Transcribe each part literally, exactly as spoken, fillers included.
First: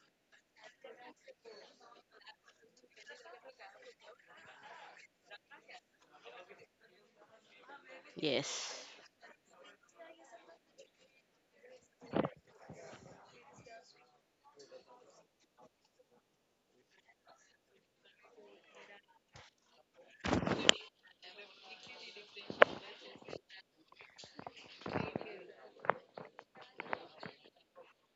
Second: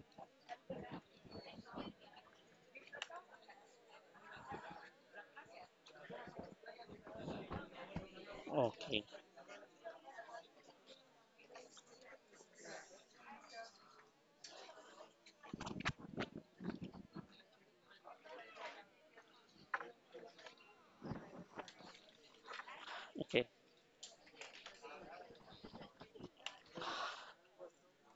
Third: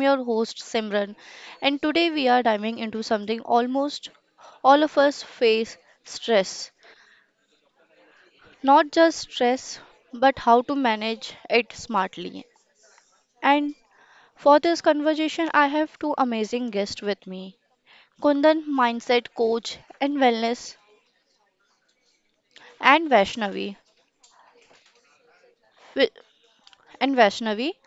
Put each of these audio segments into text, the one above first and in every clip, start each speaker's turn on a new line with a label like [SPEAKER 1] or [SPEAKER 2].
[SPEAKER 1] your host Simran, and today we are diving into something almost all of us face stress.
[SPEAKER 2] yes.
[SPEAKER 1] Not
[SPEAKER 3] Okay,
[SPEAKER 1] just stress, but how to manage it smartly. And for this conversation, I have two amazing guests with me Kundan, mindset coach and wellness,
[SPEAKER 3] okay.
[SPEAKER 1] and Vaishnavi. wi- And Vaishnavi,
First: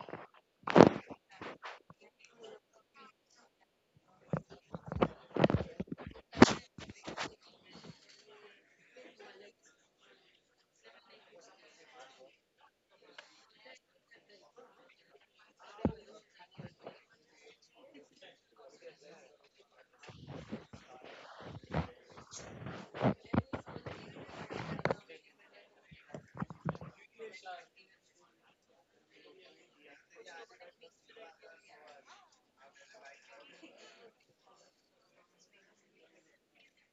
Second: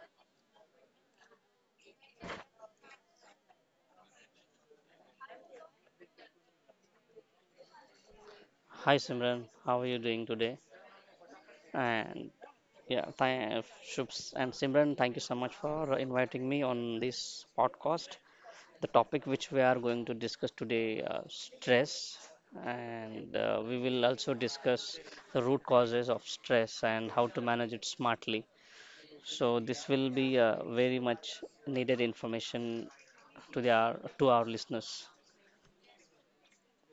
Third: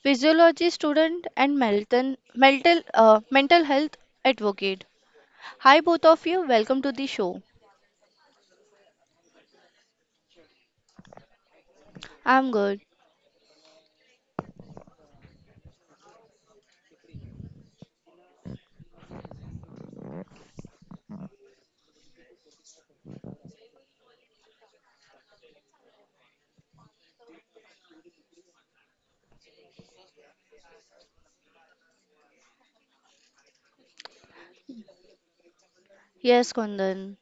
[SPEAKER 1] physiology student and mental mental, uh, mental health advocate. Hi, both of you. Welcome to the show.
[SPEAKER 3] Hi Simran, how are you doing today?
[SPEAKER 1] I'm
[SPEAKER 3] And
[SPEAKER 1] good.
[SPEAKER 3] yeah, th- Shubs and Simran, thank you so much for inviting me on this podcast. The topic which we are going to discuss today, uh, stress, and uh, we will also discuss the root causes of stress and how to manage it smartly. So this will be uh, very much needed information to the our, to our listeners.
[SPEAKER 1] Yes, Kundan.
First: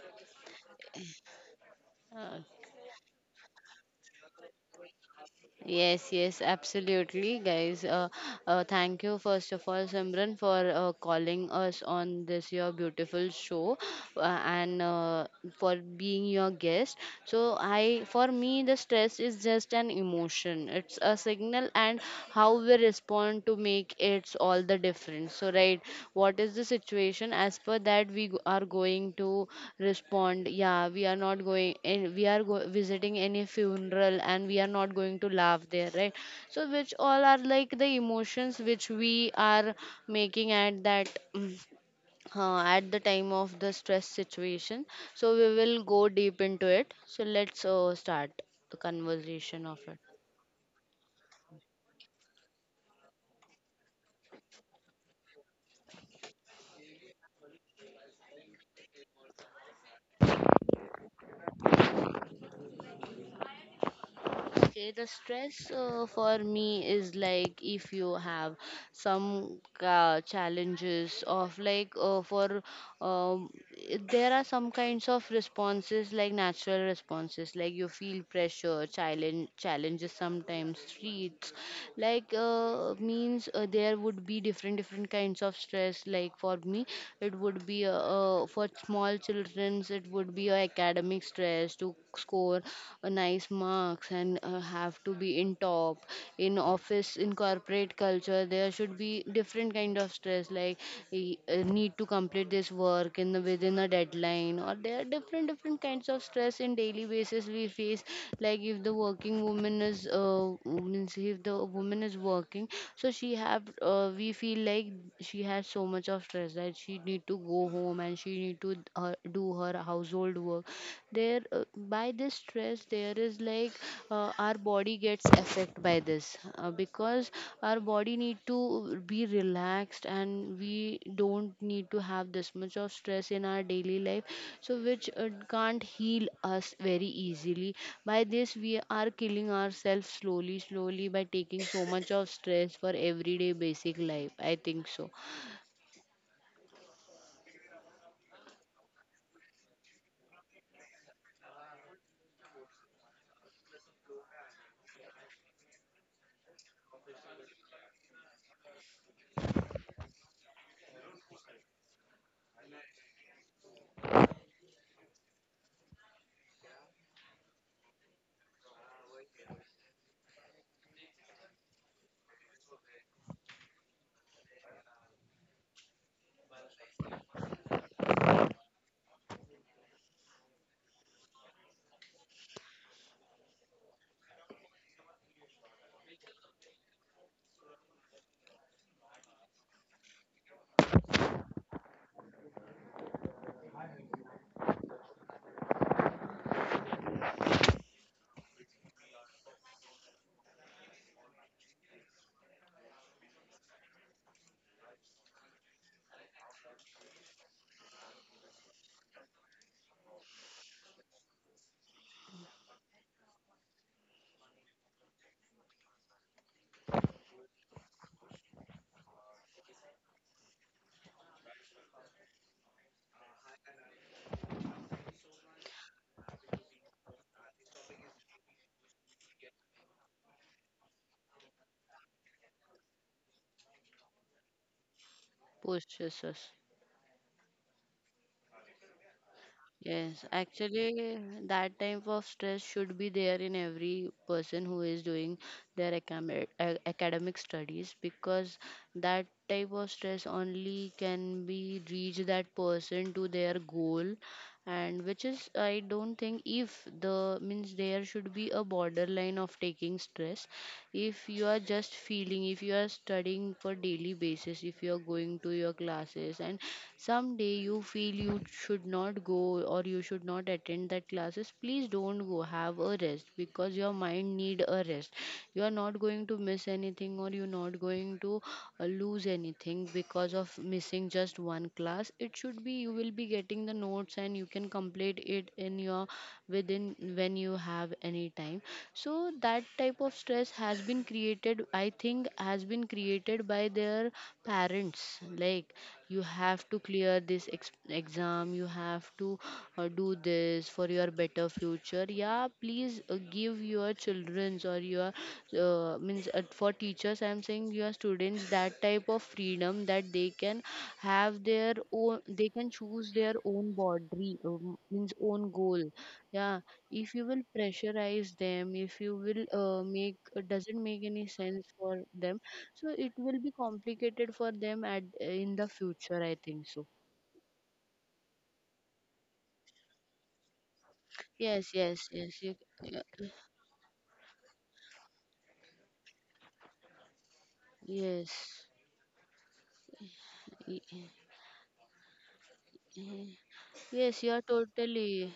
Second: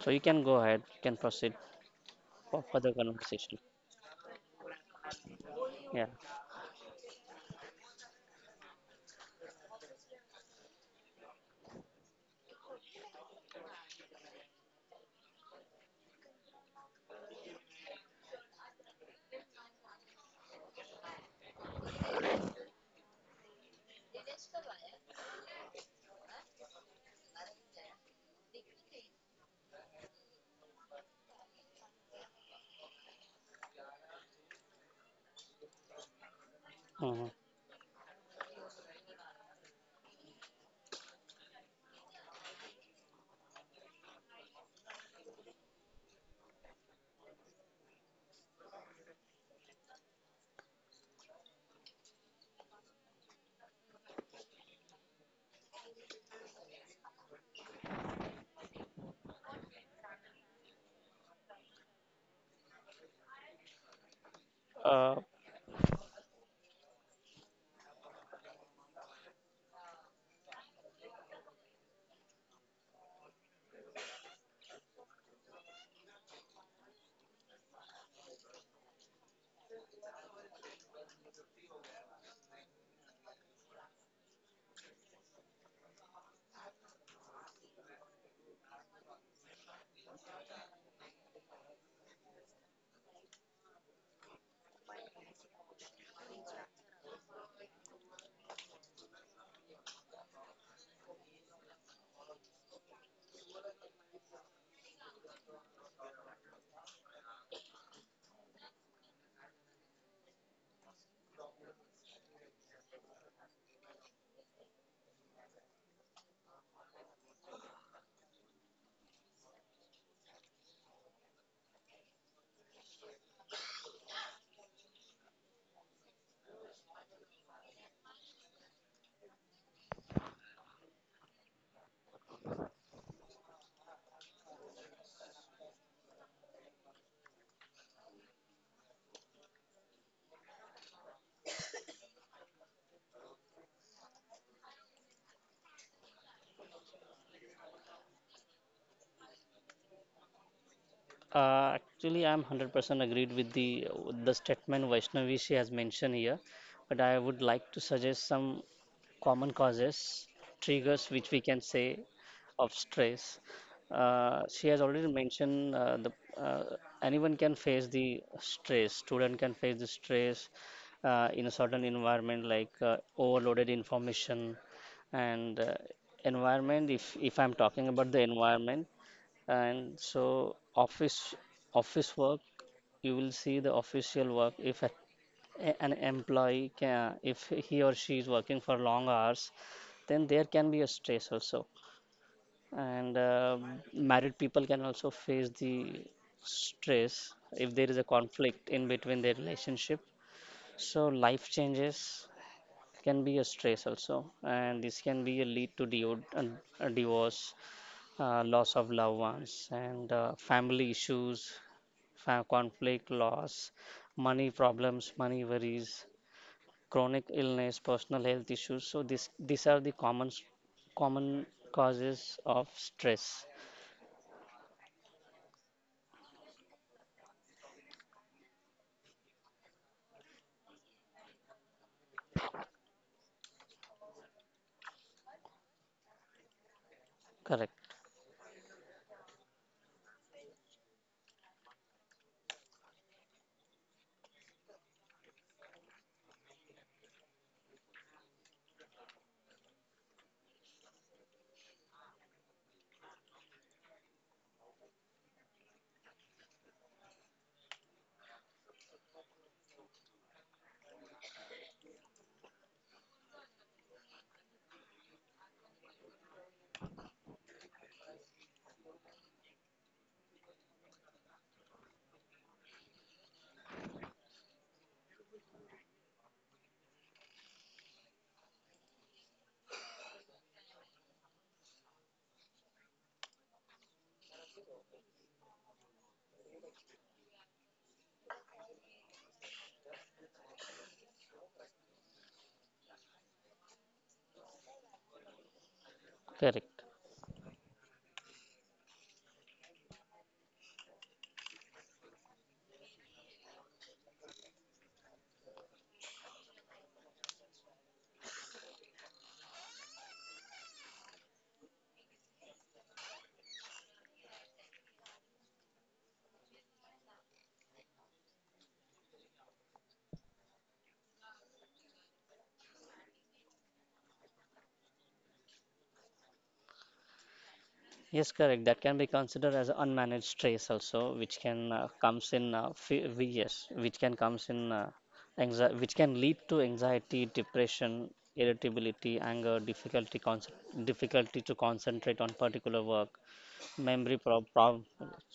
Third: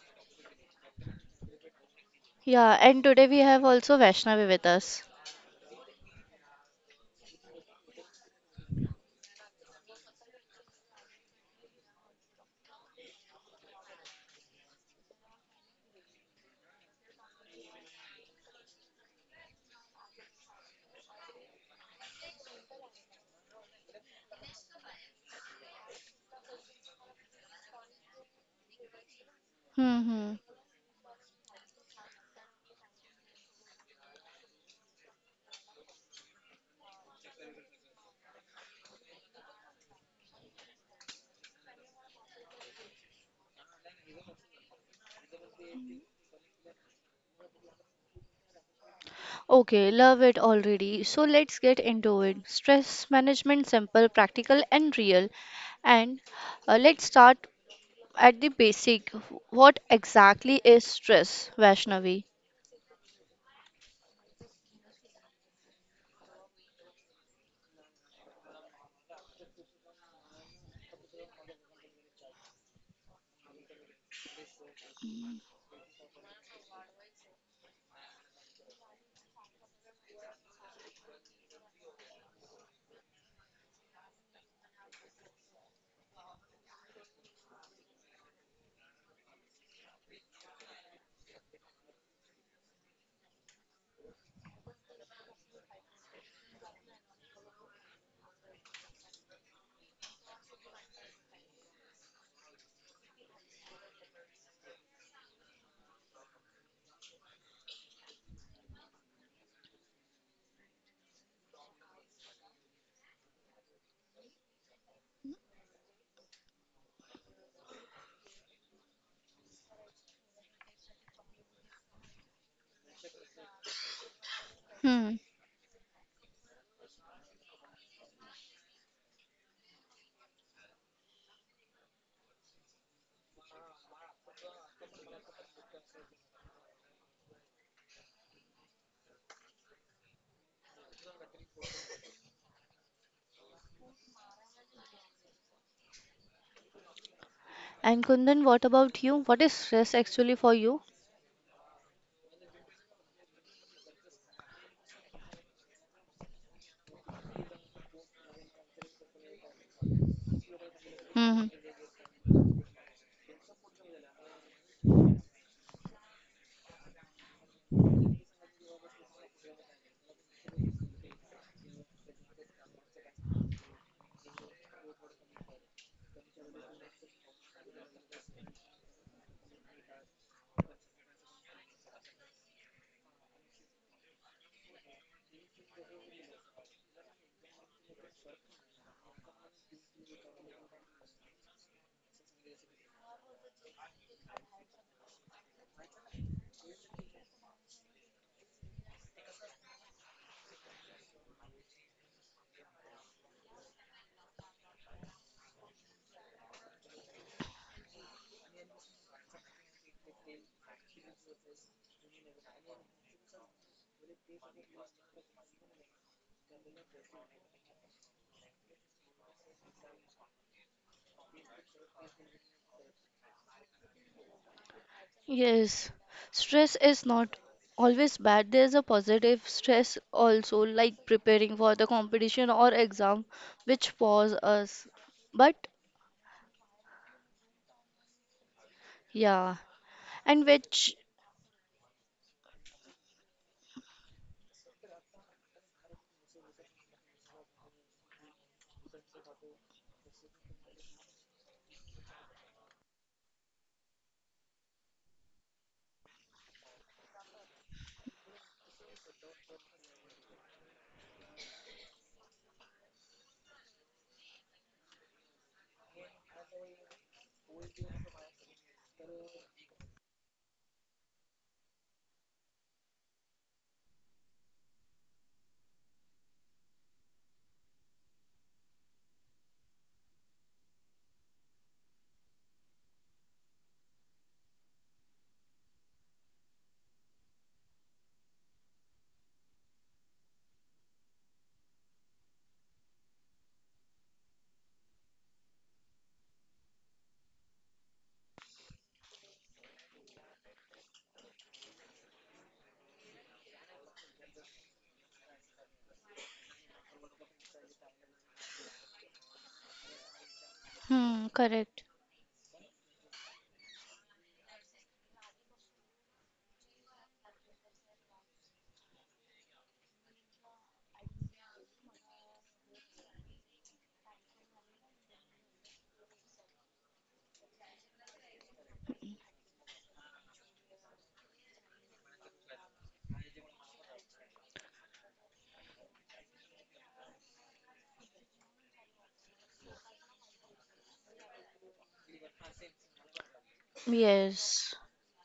[SPEAKER 3] So you can go ahead, you can proceed
[SPEAKER 2] Uh,
[SPEAKER 3] for
[SPEAKER 1] Yeah,
[SPEAKER 3] further
[SPEAKER 1] and today we
[SPEAKER 3] conversation.
[SPEAKER 1] have also Vaishnavi with us.
[SPEAKER 3] Yeah.
[SPEAKER 2] Yes, yes, absolutely, guys. Uh, uh, thank you, first of all, Simran, for uh, calling us on this your beautiful show, uh, and uh, for being your guest. So, I for me, the stress is just an emotion. It's a signal, and how we respond to make it's all the difference. So, right, what is the situation? As per that, we go- are going to
[SPEAKER 1] Hmm, hmm.
[SPEAKER 2] respond. Yeah, we are not going, and we are go- visiting any funeral, and we are not going to laugh there, right? So, which
[SPEAKER 3] Mm-hmm.
[SPEAKER 2] all are like the emotions which we are making at that. Mm, Uh, at the time of the stress situation, so we will go deep into it, so let's uh, start the conversation
[SPEAKER 1] Okay,
[SPEAKER 2] of it.
[SPEAKER 1] love it already. So let's get into it. Stress management, simple, practical, and real. And uh, let's start at the basic. What exactly is stress, Vaishnavi?
[SPEAKER 2] Okay, the
[SPEAKER 3] Uh,
[SPEAKER 2] stress uh, for me is like if you have some uh, challenges of, like, uh, for um, i- there are some kinds of responses, like natural responses, like you feel pressure, challenge challenges, sometimes streets, like uh, means uh, there would be different different kinds of stress. Like, for me, it would be uh, uh, for small childrens, it would be a academic stress stress to score a nice marks, and uh, have to be in top. In office, in corporate culture, there should be different kind of stress, like y- uh, need to complete this work in the, within a deadline, or there are different different kinds of stress in daily basis we face. Like, if the working woman is uh, means if the woman is working, so she have, uh, we feel like she has so much of stress that she need to go home, and she need to uh, do her household work there. Uh, by this stress, there is like, uh, our body
[SPEAKER 1] Hmm.
[SPEAKER 2] gets affected by this, uh, because our body need to be relaxed, and we don't need to have this much of stress in our daily life, so which uh, can't heal us very easily. By this, we are killing ourselves slowly slowly by taking so much of stress for everyday basic life, I think so.
[SPEAKER 1] And Kundan, what about you? What is stress actually for you?
[SPEAKER 3] uh, actually, I'm one hundred percent agreed with the the statement Vaishnavi she has mentioned here, but I would like to suggest some. Common causes, triggers which we
[SPEAKER 1] Hmm.
[SPEAKER 3] can say of stress. Uh, she has already mentioned uh, the uh, anyone can face the stress. Student can face the stress uh, in a certain environment like uh, overloaded information and uh, environment. If if I'm talking about the environment, and so office office work, you will see the official work if a a- an employee can, if he or she is working for long hours, then there can be a stress also. And uh, married people can also face the stress if there is a conflict in between their relationship, so life changes can be a stress also, and this can be a lead to divo- uh, a divorce, uh, loss of loved ones and uh, family issues, fa- conflict loss, money problems, money worries, chronic illness, personal health issues. So this these are the common common causes of stress.
[SPEAKER 1] Yes, stress is not always bad. There's a positive stress also, like preparing for the competition or exam, which pause us. But
[SPEAKER 2] Pushes us.
[SPEAKER 3] Correct.
[SPEAKER 1] yeah,
[SPEAKER 2] Yes,
[SPEAKER 1] and which,
[SPEAKER 2] actually, that type of stress should be there in every person who is doing their acam- a- academic studies, because that type of stress only can be reach that person to their goal. And which is, I don't think if the, means, there should be a borderline of taking stress. If you are just feeling, if you are studying for daily basis, if you are going to your classes, and someday you feel you should not go or you should not attend that classes, please don't go, have a rest, because your mind need a rest. You are not going to miss anything, or you're not going to uh, lose anything because of missing just one class. It should be, you will be getting the notes, and you can complete it in your within when you have any time time. So that type of stress has been created, I think, has been created by their parents, like, you have to
[SPEAKER 3] Correct.
[SPEAKER 2] clear this ex- exam, you have to uh, do this for your better future. Yeah, please uh, give your children's, or your, uh, means uh, for teachers, I'm saying, your students that type of freedom, that they can
[SPEAKER 1] hmm,
[SPEAKER 2] have their
[SPEAKER 1] correct.
[SPEAKER 2] own, they can choose their own boundary, um, means own goal. Yeah, if you will pressurize them, if you will uh, make it, doesn't make any sense for them, so it will be complicated for them at uh, in the future, I think so.
[SPEAKER 3] Yes, correct. That can be considered as unmanaged stress also, which can
[SPEAKER 2] Yes,
[SPEAKER 3] uh,
[SPEAKER 2] yes,
[SPEAKER 3] comes
[SPEAKER 2] yes,
[SPEAKER 3] in
[SPEAKER 2] you,
[SPEAKER 3] uh,
[SPEAKER 2] yeah,
[SPEAKER 3] fe- we- yes, which can comes in uh, anxiety, which can lead to anxiety, depression,
[SPEAKER 2] yes,
[SPEAKER 3] irritability, anger, difficulty concent
[SPEAKER 2] Y-
[SPEAKER 3] difficulty to concentrate on particular work, memory
[SPEAKER 2] yes. You are
[SPEAKER 3] prob problem.
[SPEAKER 1] Yes,
[SPEAKER 2] totally,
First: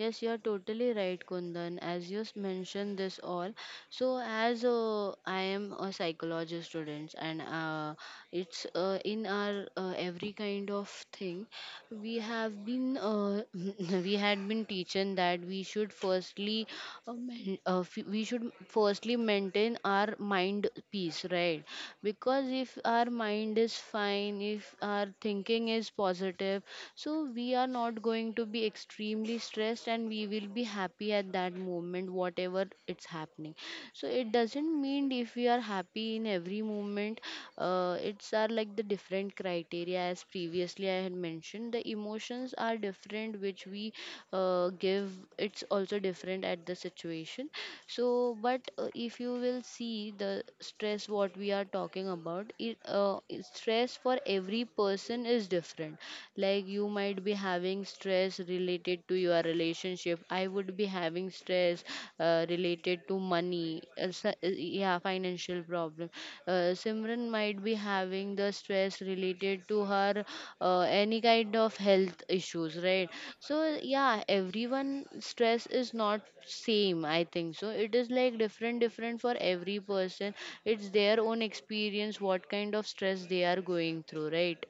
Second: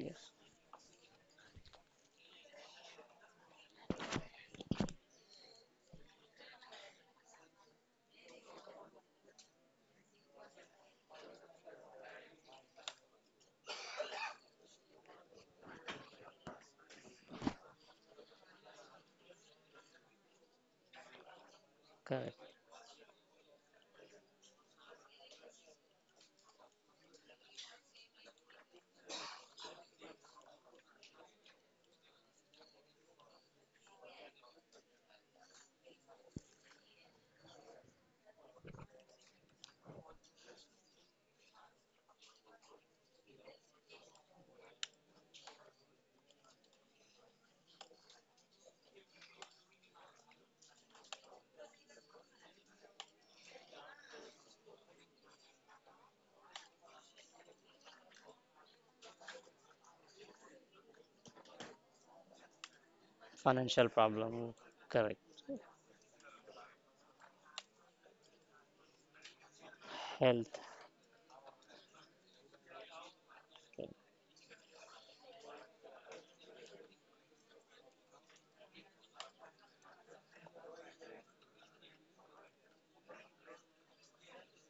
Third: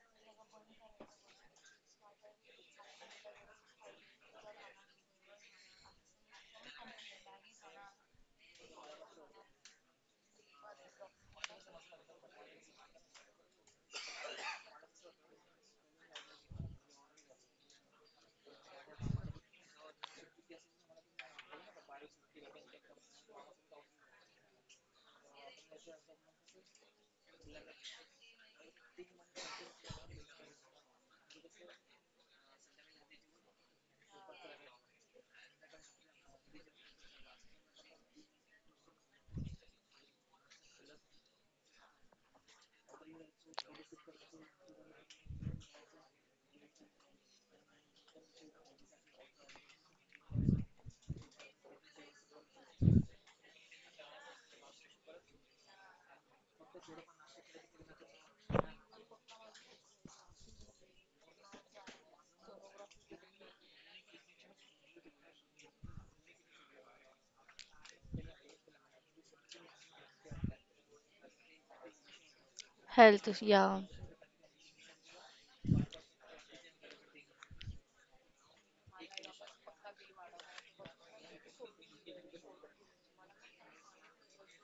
[SPEAKER 2] yes, you are totally right, Kundan, as you s- mentioned this all. So, as uh, I am a psychology student, and uh, it's uh, in our uh, every kind of thing, we have been uh, we had been teaching that we should firstly uh, main- uh, f- we should firstly maintain our mind peace, right?
[SPEAKER 3] correct.
[SPEAKER 2] Because if our mind is fine, if our thinking is positive, so we are not going going to be extremely stressed, and we will be happy at that moment, whatever it's happening. So it doesn't mean if we are happy in every moment, uh, it's are like the different criteria, as previously I had mentioned. The emotions are different, which we uh, give. It's also different at the situation. So, but uh, if you will see the stress, what we are talking about, it, uh, stress for every person is different. Like like you might be having stress related to your relationship, I would be having stress uh, related to money,
[SPEAKER 3] Financial
[SPEAKER 2] uh, so- uh,
[SPEAKER 3] problem.
[SPEAKER 2] yeah,
[SPEAKER 3] Correct.
[SPEAKER 2] financial problem. uh, Simran might be having the stress related to her
[SPEAKER 3] Health.
[SPEAKER 2] uh, any kind of health issues, right?
[SPEAKER 1] health,
[SPEAKER 2] So,
[SPEAKER 1] yeah,
[SPEAKER 2] yeah, everyone, stress is not same, I think so. It is like different different for every person. It's their own experience, what kind of stress they are going through, right?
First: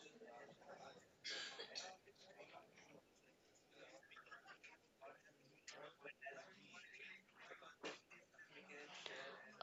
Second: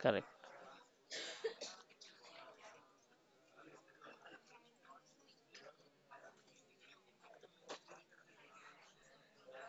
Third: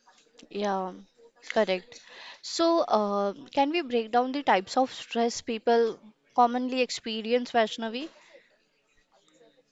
[SPEAKER 3] Correct.
[SPEAKER 1] yeah, correct. So, uh, can we break down the types of stress people commonly experience, Vaishnavi?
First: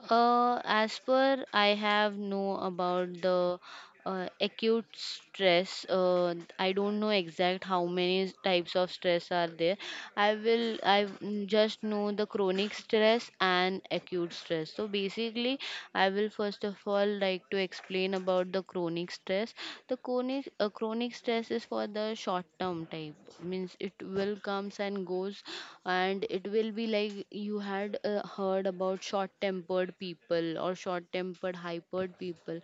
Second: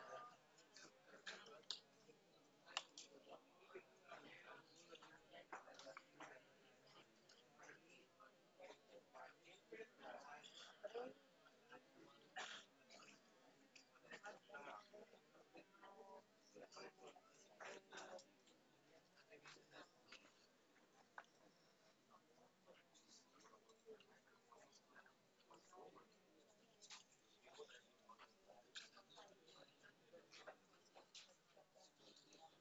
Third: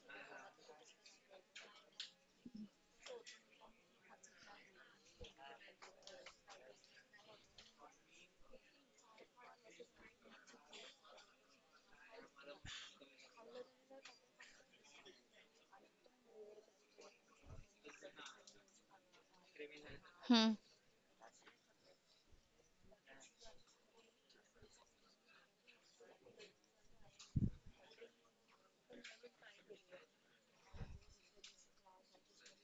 [SPEAKER 2] Uh, as per I have know about the uh, acute stress, uh, I don't know exact how many types of stress are there. I will i mm, just know the chronic stress and acute stress. So basically, I will first of all like to explain about the chronic stress. the chronic
[SPEAKER 1] Hmm,
[SPEAKER 2] uh, chronic stress is for the short term type, means it will comes and goes, and it will be like you had uh, heard about short tempered people or short tempered hypered people.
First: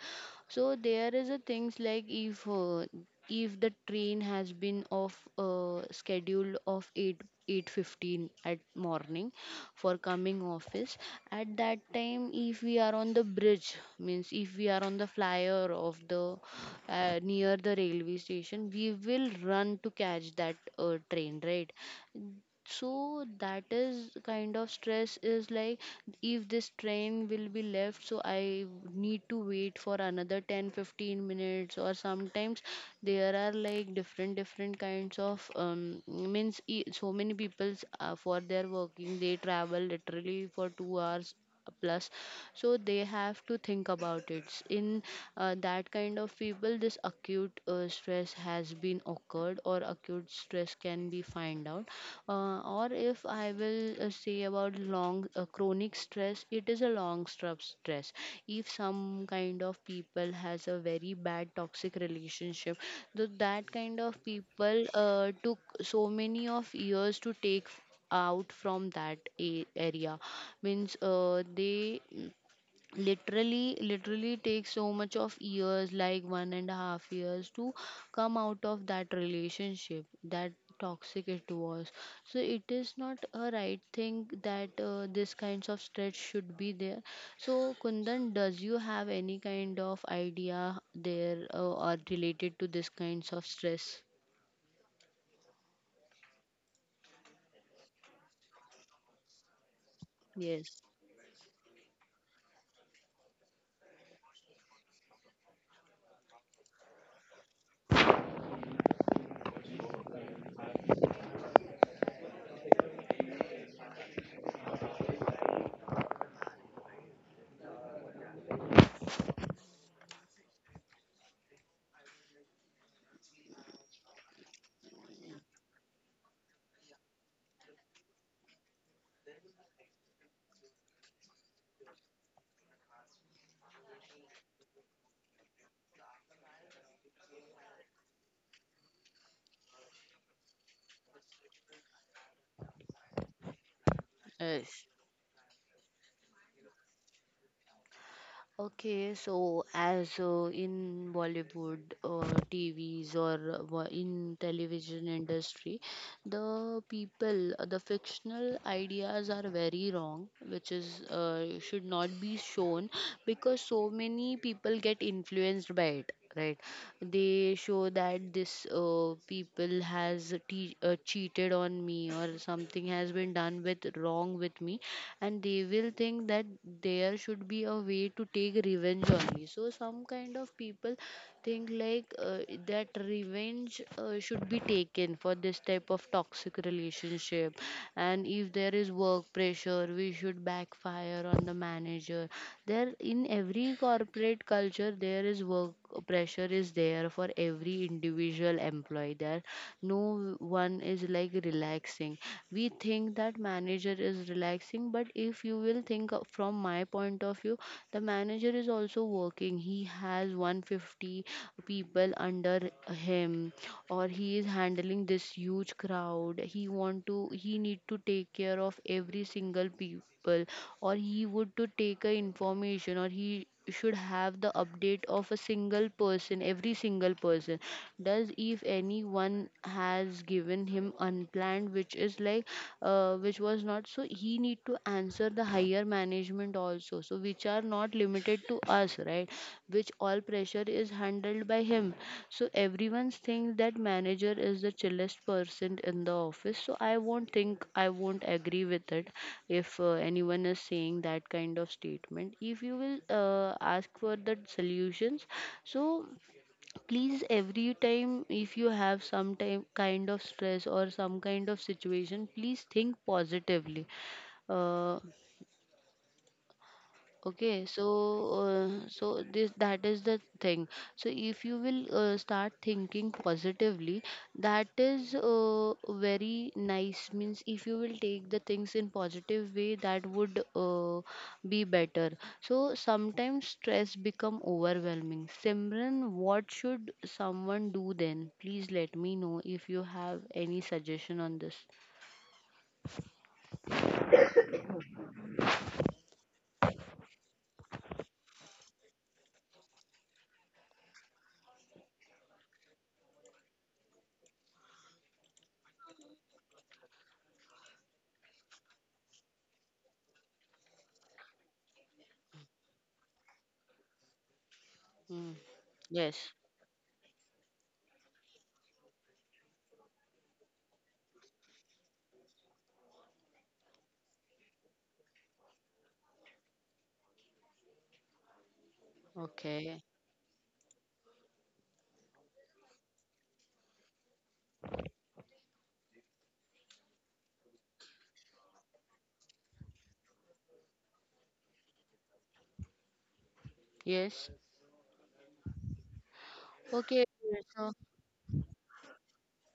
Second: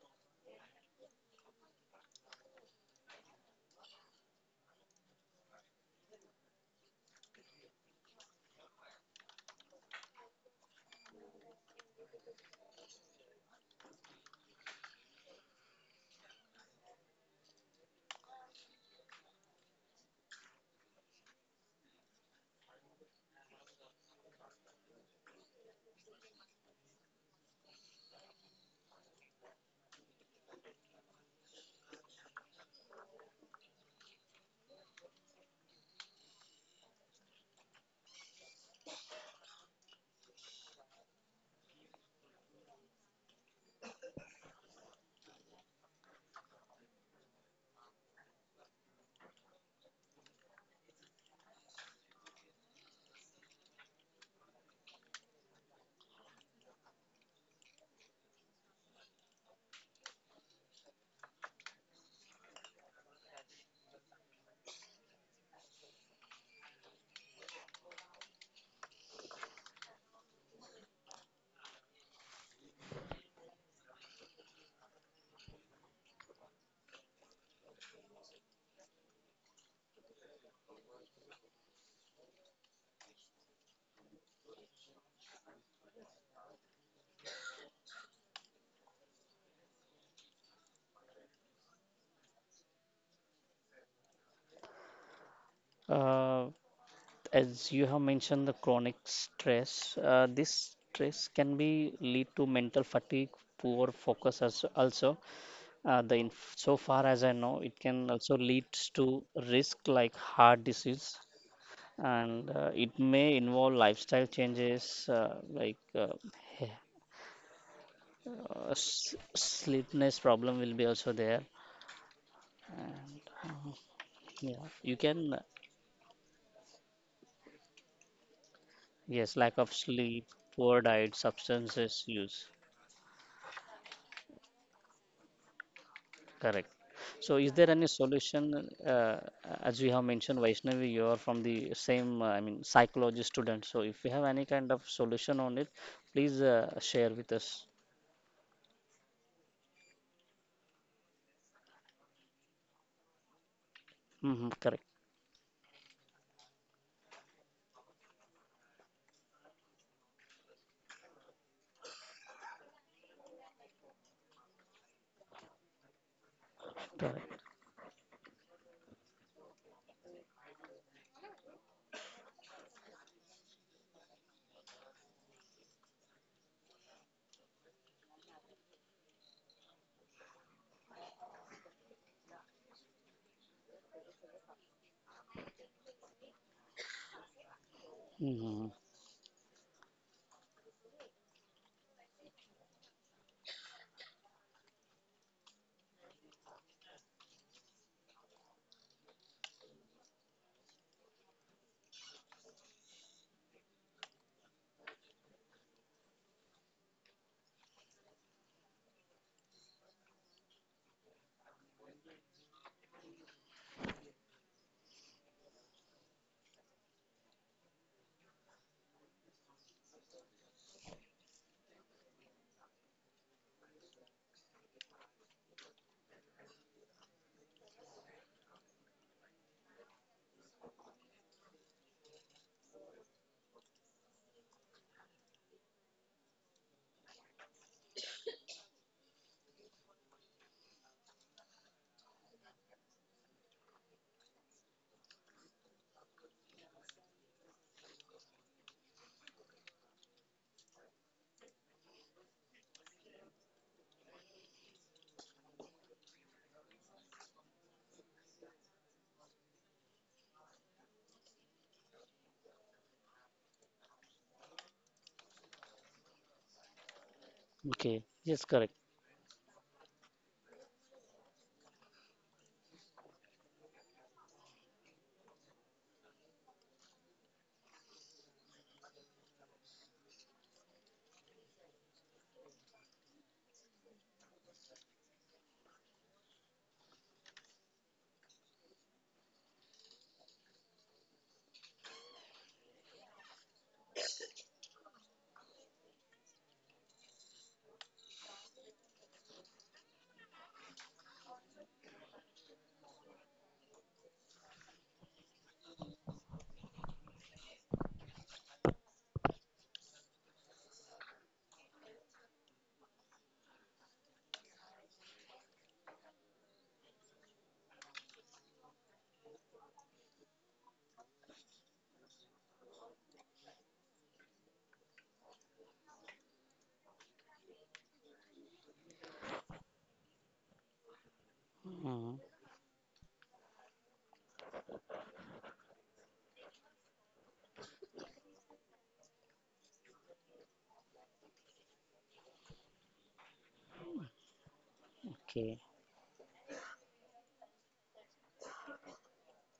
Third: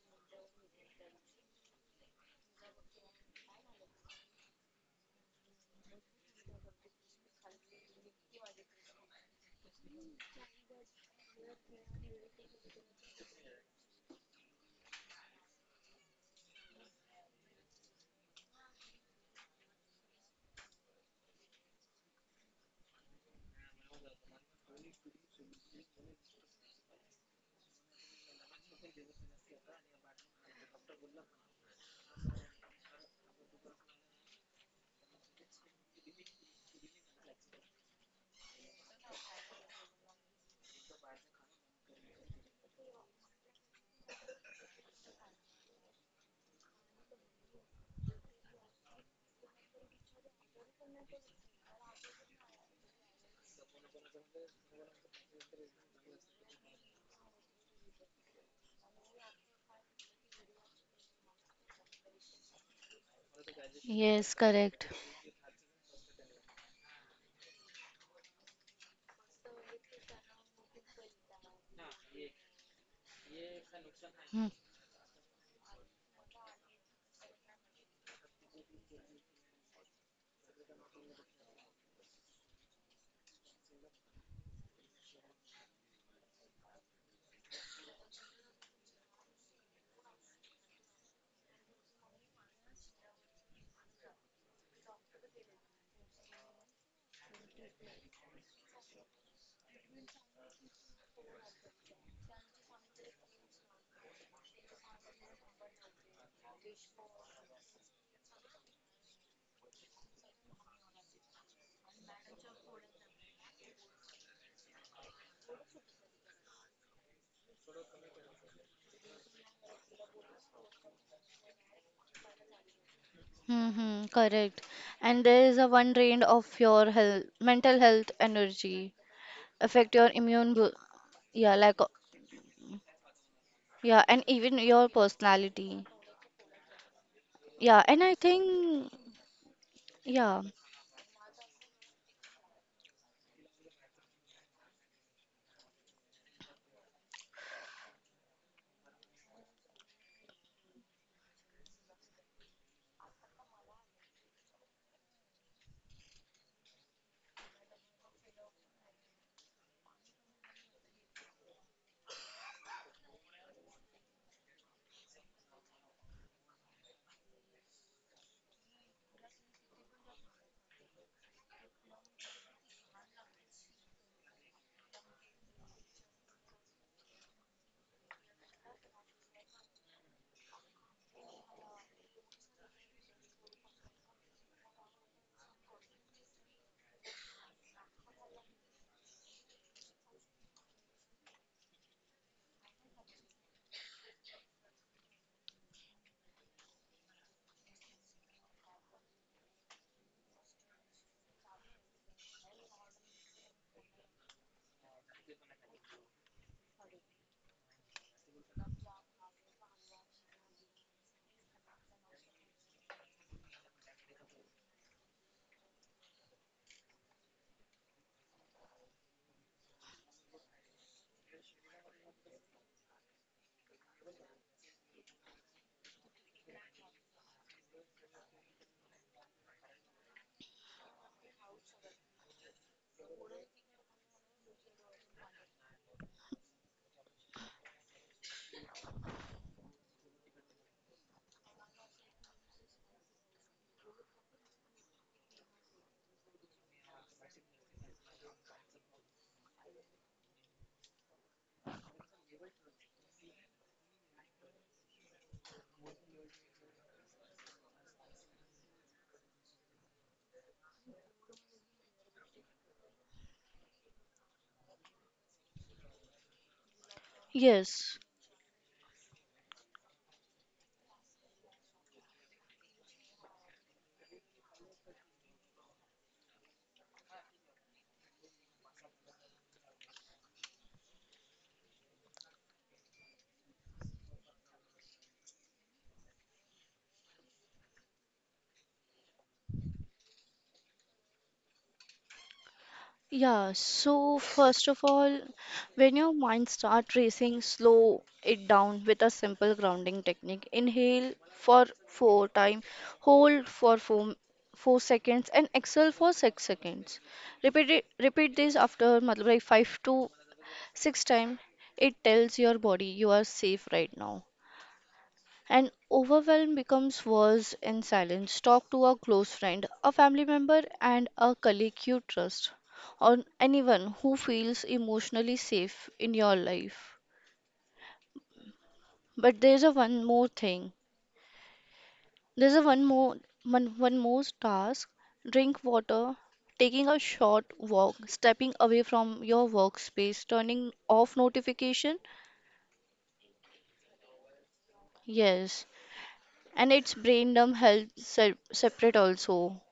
[SPEAKER 2] So there is a things like, if uh, if the train has been off uh, schedule of 8 eight fifteen at morning for coming office. At that time, if we are on the bridge, means if we are on the flyer of the, uh, near the railway station, we will run to catch that uh, train, right? So that is kind of stress is like, if this train will be left, so I need to wait for another ten, fifteen minutes, or sometimes there are like different different kinds of um, means e- so many people's uh, for their working they travel literally for 2 hours plus. So they have to think about it in uh, that kind of people this acute uh, stress has been occurred, or acute stress can be find out. Uh, or if I will uh, say about long uh, chronic stress, it is a long stru- stress. If some kind of people has a very bad toxic relationship, th- that kind of
[SPEAKER 1] yes,
[SPEAKER 2] people
[SPEAKER 1] correct.
[SPEAKER 2] uh, took so many of years to take out from that a- area, means uh, they mm, literally literally
[SPEAKER 1] Hmm.
[SPEAKER 2] take so much of years, like one and a half years to come out of that relationship that toxic it was. So it is not a right thing that uh, this kinds of stretch should be there. So, Kundan, does you have any kind of idea there, uh, or related to this kinds of stress?
[SPEAKER 3] Uh, as you have mentioned, the chronic stress, uh, this
[SPEAKER 2] Yes.
[SPEAKER 3] stress can be lead to mental fatigue, poor focus as also. Uh, the inf so far as I know, it can also leads to risk like heart disease, and uh, it may involve lifestyle changes uh, like uh, he- uh, s- sleepiness problem will be also there.
[SPEAKER 1] Mm-hmm, correct.
[SPEAKER 3] Yeah, you
[SPEAKER 1] And
[SPEAKER 3] can
[SPEAKER 1] there is a one drain of your health, mental health energy,
[SPEAKER 3] yes, lack of
[SPEAKER 1] affect your
[SPEAKER 3] sleep,
[SPEAKER 1] immune, bu-
[SPEAKER 3] poor diet,
[SPEAKER 1] yeah, like, uh,
[SPEAKER 3] substances use.
[SPEAKER 1] yeah, and even your personality.
[SPEAKER 3] Correct. So, is there
[SPEAKER 1] Yeah,
[SPEAKER 3] any
[SPEAKER 1] and I
[SPEAKER 3] solution?
[SPEAKER 1] think,
[SPEAKER 3] Uh, as we have
[SPEAKER 1] yeah,
[SPEAKER 3] mentioned, Vaishnavi, you are from the same, uh, I mean, psychology student. So, if you have any kind
[SPEAKER 2] Yes.
[SPEAKER 3] of solution on it, please uh, share with us.
[SPEAKER 2] Okay, so as uh, in Bollywood, uh, T Vs, or uh, wa- in
[SPEAKER 3] Hmm. Correct.
[SPEAKER 2] television industry, the people, uh, the fictional ideas are very wrong, which is uh, should not be shown, because so many people get influenced by it, right?
[SPEAKER 3] Correct.
[SPEAKER 2] They show that this uh, people has te- uh, cheated on me, or something has been done with wrong with me, and they will think that there should be a way to take revenge on me. So some kind of people think like, uh, that revenge uh, should be taken for this type of toxic relationship. And if
[SPEAKER 3] Hmm.
[SPEAKER 2] there is work pressure, we should backfire on the manager there. In every corporate culture, there is work pressure is there for every individual employee there. No one is like relaxing. We think that manager is relaxing, but if you will think of- from my point of view, the manager is also working. He has one hundred fifty people under him, or he is handling this huge crowd. He want to, he need to take care of every single people, or he would to take a information, or he should have the update of a single person, every single person. Does, if anyone has given him unplanned, which is like, uh, which was not, so he need to answer the higher management also, so which are not limited to us, right? Which all pressure is handled by him. So everyone thinks that manager is the chillest person in the office, so I won't think, I won't agree with it. If uh, anyone is saying that kind of statement, if you will uh, ask for the solutions. So please, every time if you have some time kind of stress or some kind of situation, please think positively. uh, Okay, so
[SPEAKER 1] yes.
[SPEAKER 3] Okay. Yes, correct.
[SPEAKER 2] uh, so this that is the thing. So if you will uh, start thinking positively, that is uh, very nice. Means if you will take the things in positive way, that would uh, be better. So sometimes stress become overwhelming. Simran, what should someone do then? Please let me know if you have any suggestion on this.
[SPEAKER 1] Yeah, so first of all, when your mind start racing, slow it down with a simple grounding technique. Inhale for four time, hold for four, four seconds, and exhale for six seconds. Repeat it, repeat this after matlab, like five to six time. It tells your body you are safe right now,
[SPEAKER 2] Mm.
[SPEAKER 1] and
[SPEAKER 2] Yes.
[SPEAKER 1] overwhelm becomes worse in silence. Talk to a close friend, a family member, and a colleague you trust, or anyone who feels emotionally safe in your life. But there's a
[SPEAKER 2] Okay.
[SPEAKER 1] one more thing.
[SPEAKER 3] Hmm.
[SPEAKER 1] There's a one more one, one more task. Drink water, taking a short walk, stepping away from your workspace, turning off notification.
[SPEAKER 2] Yes.
[SPEAKER 1] Yes,
[SPEAKER 3] Okay.
[SPEAKER 1] and it's
[SPEAKER 2] Okay.
[SPEAKER 1] brain dump health
[SPEAKER 2] So.
[SPEAKER 1] se- separate also.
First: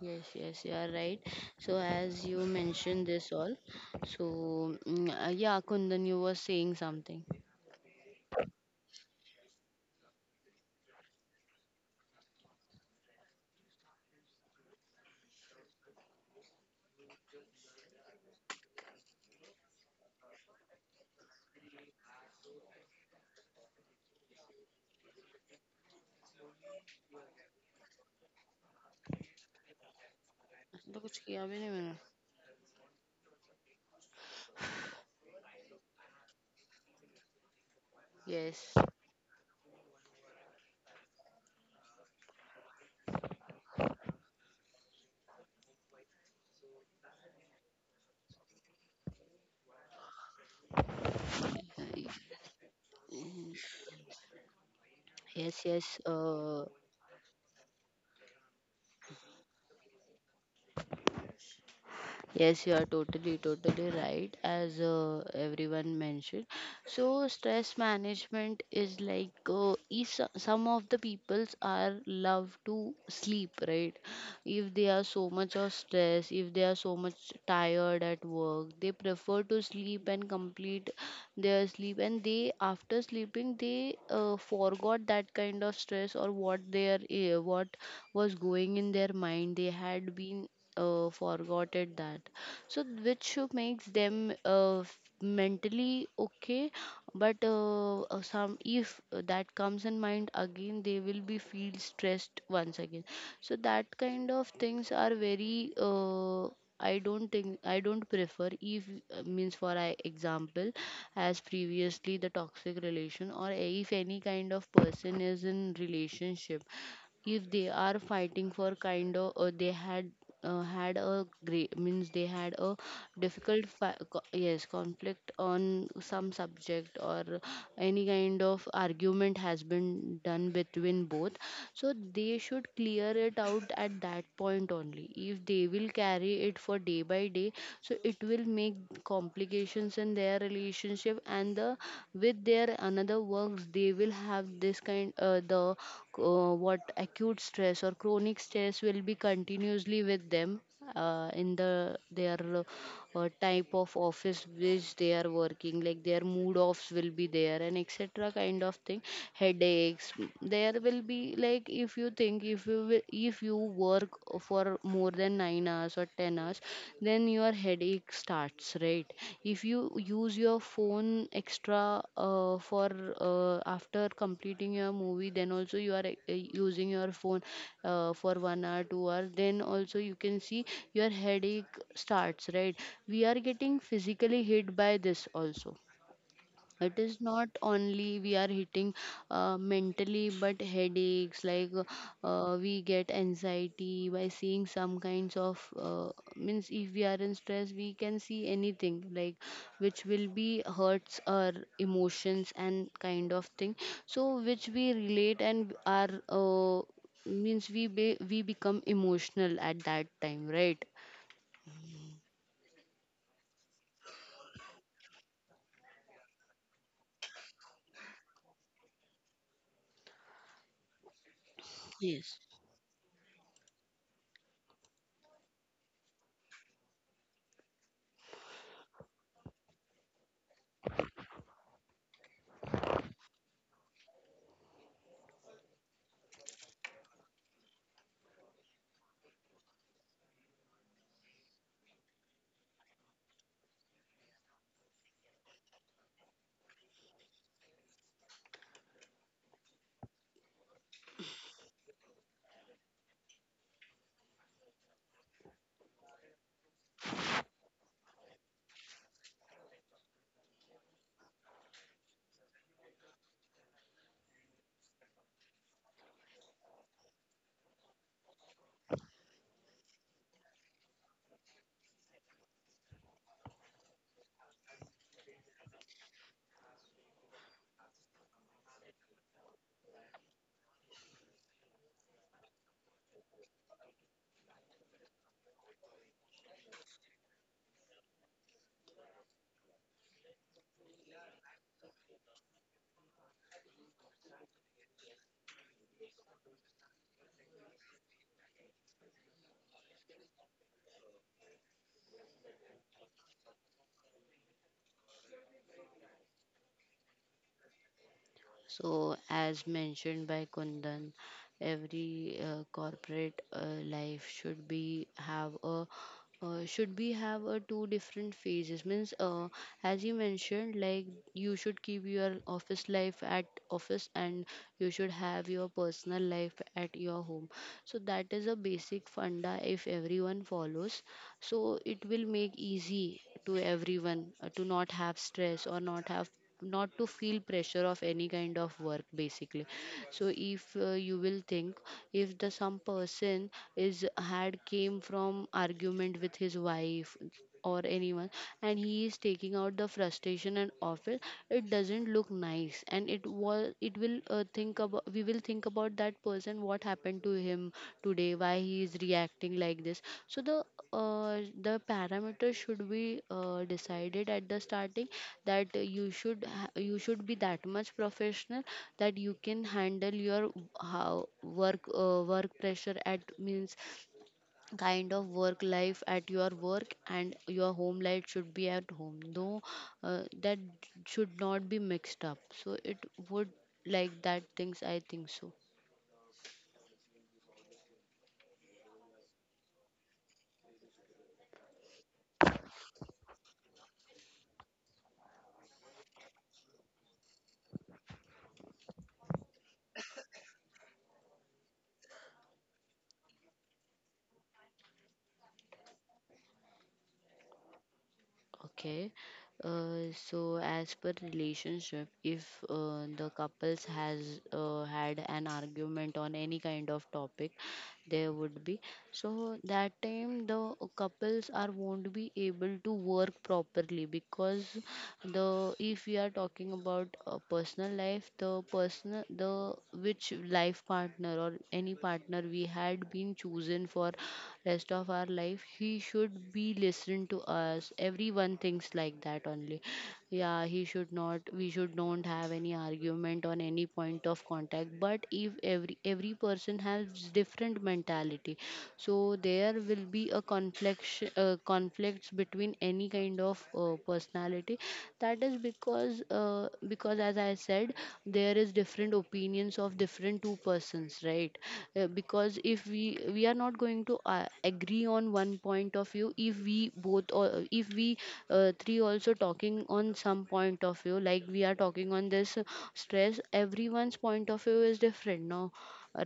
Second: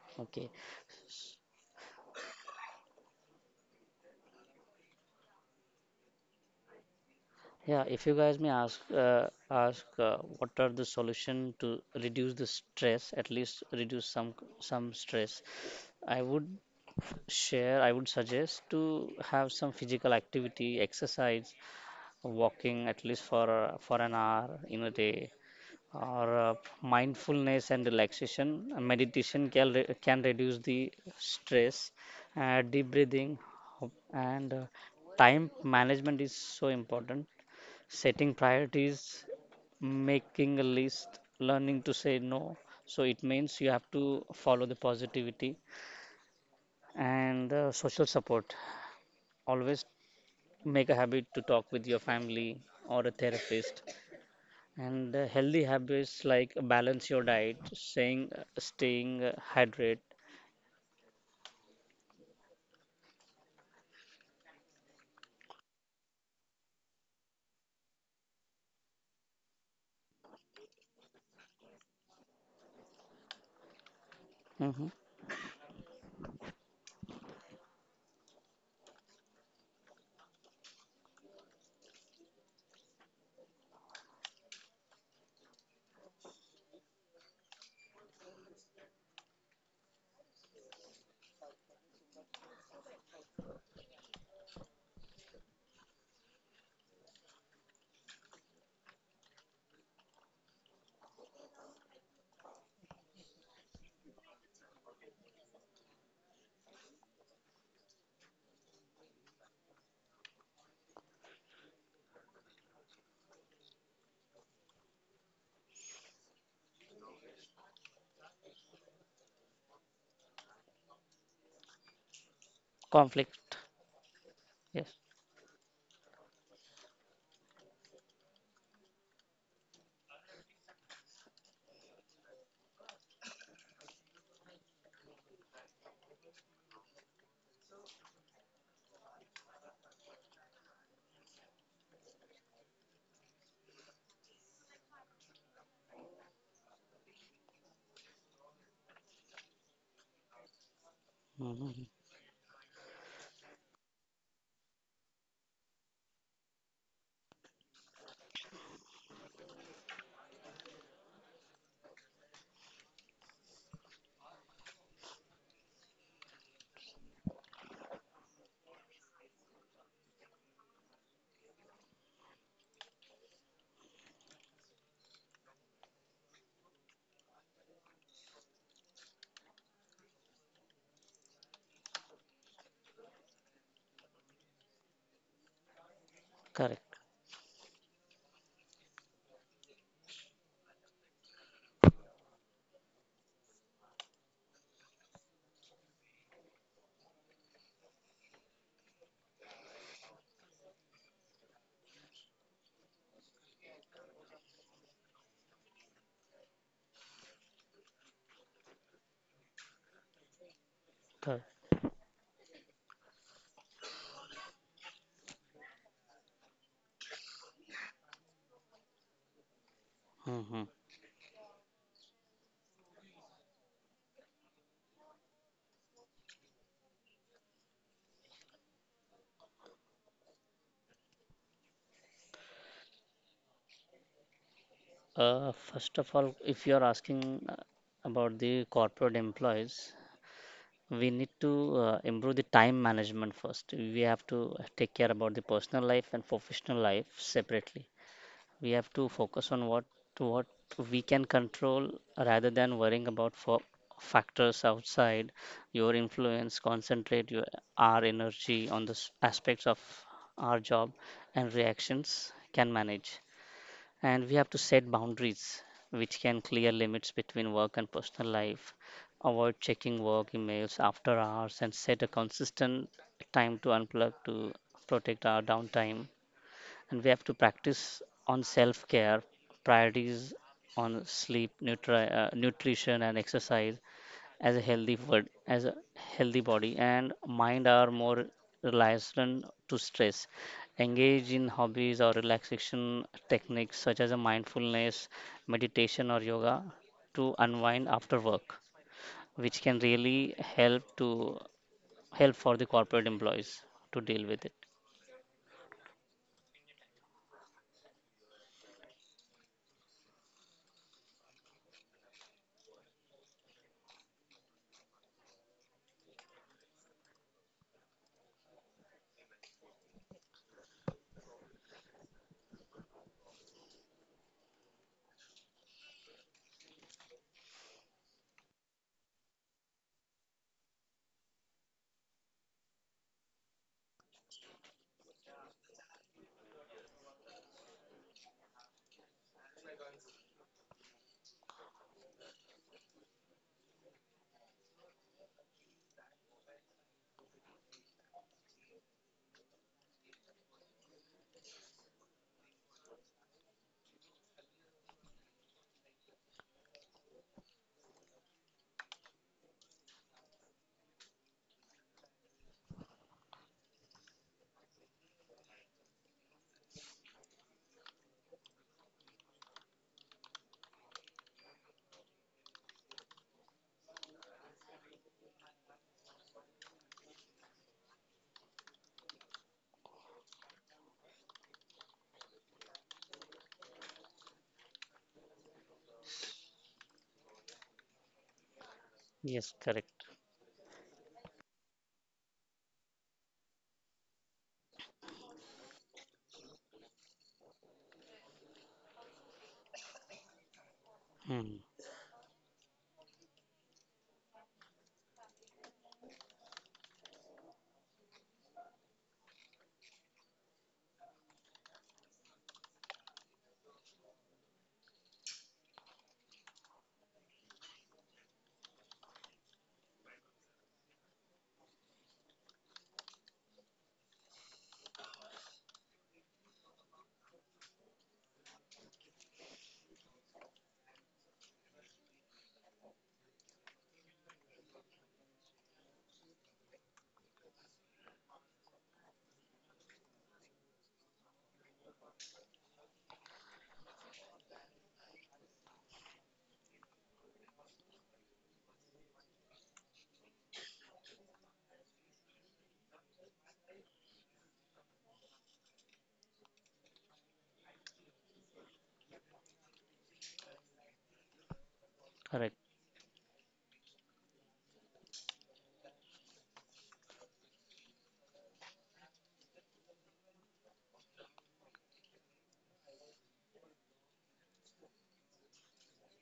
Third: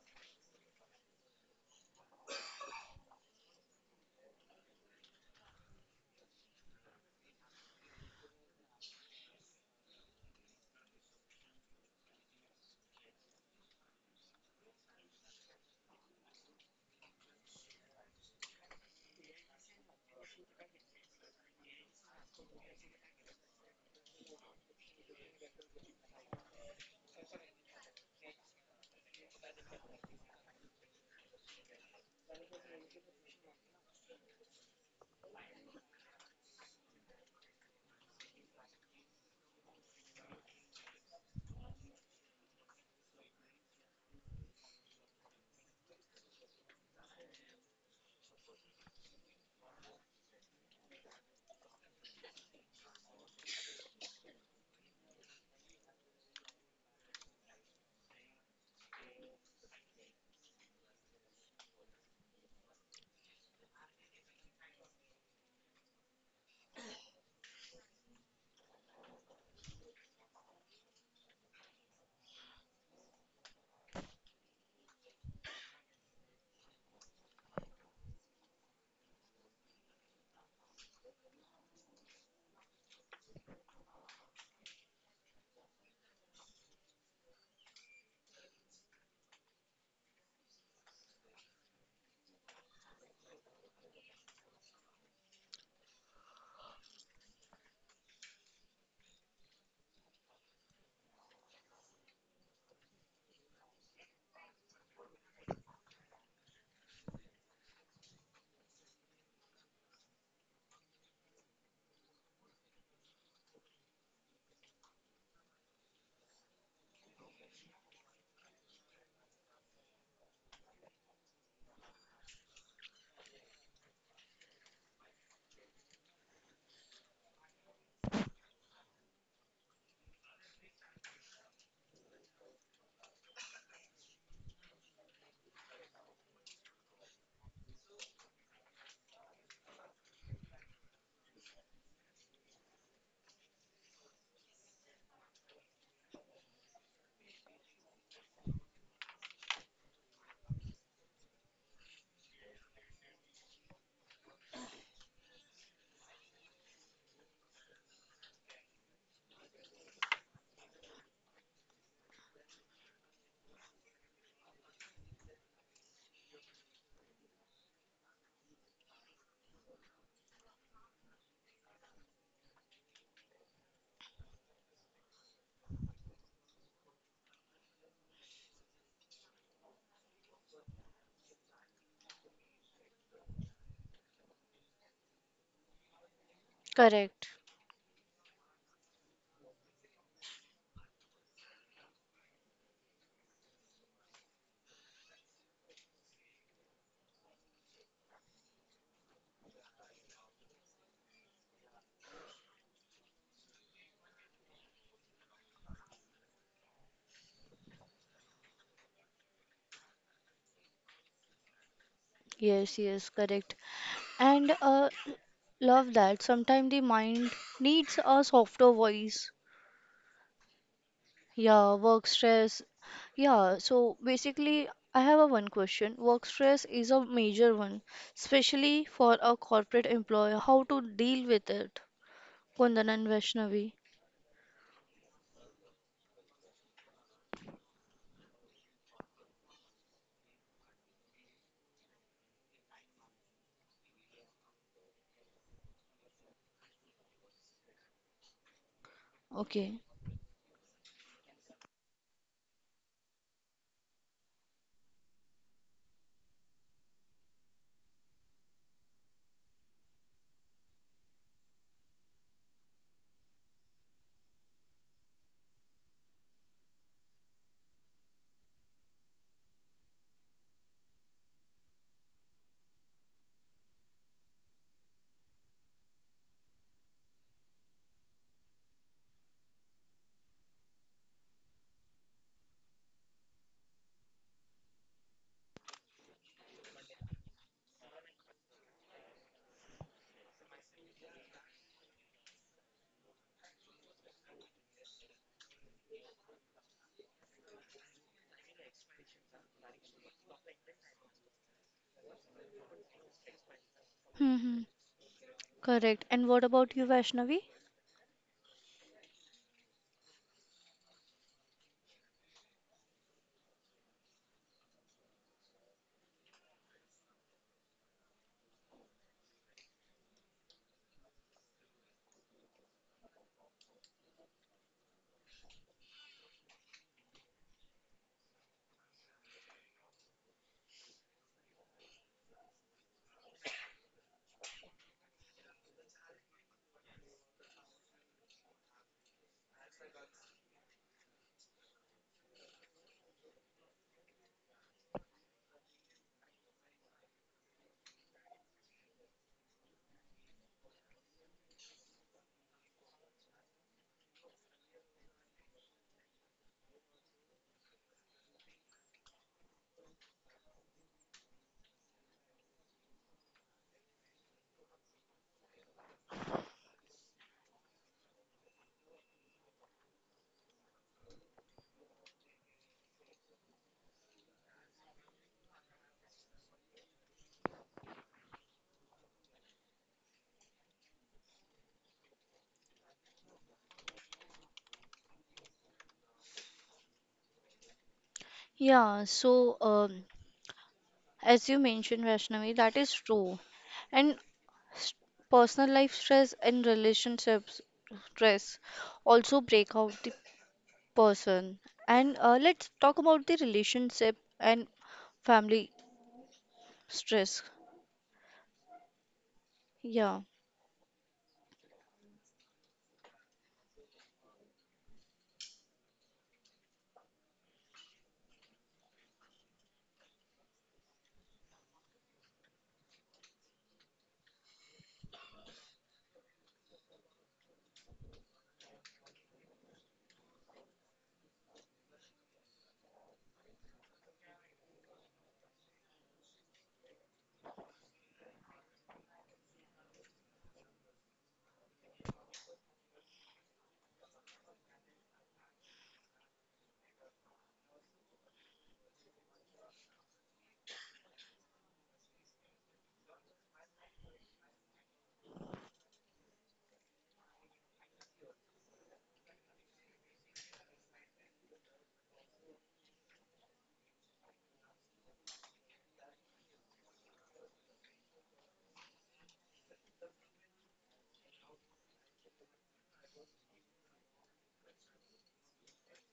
[SPEAKER 2] Yes,
[SPEAKER 3] Okay.
[SPEAKER 2] yes, you are right. So, as you mentioned this all, so mm, uh, yeah, Kundan, you were saying something.
[SPEAKER 3] Yeah, if you guys may ask, uh, ask uh, what are the solution to reduce the stress, at least reduce some some stress, I would share, I would suggest to have some physical activity, exercise, walking at least for uh, for an hour in a day, or uh, mindfulness and relaxation. Uh, Meditation can re- can reduce the
[SPEAKER 2] मतलब कुछ किया भी नहीं मैंने.
[SPEAKER 3] stress, uh, deep breathing, and uh, time management is so important, setting
[SPEAKER 2] Yes,
[SPEAKER 3] priorities, making a list, learning to say no. So it means you have to follow the positivity and uh, social support. Always make a habit to talk with your family or a therapist, and uh,
[SPEAKER 2] yes,
[SPEAKER 3] healthy
[SPEAKER 2] yes.
[SPEAKER 3] habits like
[SPEAKER 2] Uh,
[SPEAKER 3] balance your diet, saying staying uh, hydrated.
[SPEAKER 2] Yes, you are totally, totally right, as uh, everyone mentioned. So, stress management is like, uh, if so- some of the peoples are love to sleep, right? If they
[SPEAKER 3] Hmm.
[SPEAKER 2] are so much of stress, if they are so much tired at work, they prefer to sleep and complete their sleep, and they after sleeping they uh, forgot that kind of stress or what their, uh, what was going in their mind. They had been, uh, forgot it that, so which makes them uh, f- mentally okay, but uh, uh, some, if that comes in mind again they will be feel stressed once again. So that kind of things are very, uh, I don't think, I don't prefer if, uh, means for I example, as previously the toxic relation, or if any kind of person is in relationship, if they are fighting for kind of, uh, they had uh, had a great, means they had a
[SPEAKER 3] Conflict.
[SPEAKER 2] difficult fi- co- yes,
[SPEAKER 3] Yes.
[SPEAKER 2] conflict on some subject, or any kind of argument has been done between both. So they should clear it out at that point only. If they will carry it for day by day, so it will make complications in their relationship and the with their another works. They will have this kind, uh, the co- what, acute stress or chronic stress will be continuously with them, uh, in
[SPEAKER 3] Hmm.
[SPEAKER 2] the their uh, type of office which they are working, like their mood offs will be there and etc kind of thing, headaches. There will be like, if you think, if you will, if you work for more than nine hours hours or ten hours, then your headache starts, right? If you use your phone extra, uh, for uh, after completing your movie, then also you are, uh, using your phone, uh, for one hour two hours, then also you can see your headache starts, right? We are getting physically hit by this also. It
[SPEAKER 3] Correct.
[SPEAKER 2] is
[SPEAKER 1] Correct.
[SPEAKER 2] not only we are hitting, uh, mentally, but headaches, like, uh, we get anxiety by seeing some kinds of, uh, means if we are in stress we can see anything, like which will be hurts our emotions and kind of thing. So which we relate and are, uh, means we be, we become emotional at that time, right?
[SPEAKER 3] Correct.
[SPEAKER 1] Yes, yes, correct. And uh, love that. Sometimes the mind needs a softer voice.
[SPEAKER 3] Hmm.
[SPEAKER 1] Yeah, work
[SPEAKER 2] Yes.
[SPEAKER 1] stress. Yeah, so basically, I have a one question. Work stress is a major one, especially for a corporate employer. How to deal with it? Kundan and Vaishnavi.
[SPEAKER 3] uh, first of all, if you are asking uh, about the corporate employees, we need to uh, improve the time management first. We have to take care about the personal life and professional life separately. We have to focus on
[SPEAKER 1] Okay.
[SPEAKER 3] what what we can control rather than worrying about for factors outside your influence. Concentrate your our energy on the s- aspects of our job and reactions can manage, and we have to set boundaries which can clear limits between work and personal life. Avoid checking work emails after hours and set a consistent time to unplug to protect our downtime. And we have to practice on self care, priorities on sleep, nutri- uh, nutrition and exercise, as a healthy food, as a healthy body and mind are more resistant to stress. Engage in hobbies or relaxation techniques such as a mindfulness, meditation or yoga to unwind after work, which can really help to help for the corporate employees to deal with it.
[SPEAKER 1] Mm-hmm. Correct. And what about you, Vaishnavi?
[SPEAKER 2] So, as mentioned by Kundan, every uh, corporate uh, life should be have a, uh, should be have a two different phases, means uh, as you mentioned, like you should keep your office life at office, and you should have your personal life at your home. So that is a basic funda. If everyone follows, so it will make easy to everyone, uh, to not have stress or not have, not to feel pressure of any kind of work basically. So if, uh, you will think, if the some person is had came from argument with his wife or anyone, and he is taking out the frustration and of it, it doesn't look nice, and it was, it will, uh, think about, we will think about that person, what happened to him today, why he is reacting like this. So the, uh, the parameter should be, uh, decided at the starting, that you should ha- you should be that much professional that you can handle your how work, uh, work pressure at, means kind of work life at your work, and your home life should be at home, though, uh, that should not be mixed up. So it would, like that things, I think so.
[SPEAKER 1] Yeah,
[SPEAKER 3] Yes,
[SPEAKER 1] so
[SPEAKER 3] correct.
[SPEAKER 1] um, as you mentioned, Vaishnavi, that is true. And S- personal life stress and relationships stress also break out the
[SPEAKER 3] Hmm.
[SPEAKER 1] person. And uh, let's talk about the relationship and family stress.
[SPEAKER 2] Okay. Uh, so
[SPEAKER 1] Yeah.
[SPEAKER 2] as per relationship, if, uh, the couples has, uh, had an argument on any kind of topic, there would be, so that time the couples are won't be able to work properly, because the, if we are talking about a personal life, the personal, the which life partner or any partner we had been chosen for rest of our life, he should be listened to us, everyone thinks like that only. Yeah, he should not, we should don't have any argument on any point of contact, but if every every person has different mentality, so there will be a conflict, uh, conflicts between any kind of uh, personality. That is because, uh, because as I said, there is different opinions of different two persons, right? Uh, because
[SPEAKER 3] Correct.
[SPEAKER 2] if we, we are not going to, uh, agree on one point of view, if we both, or if we, uh, three also talking on some point of view, like we are talking on this, uh, stress, everyone's point of view is different now,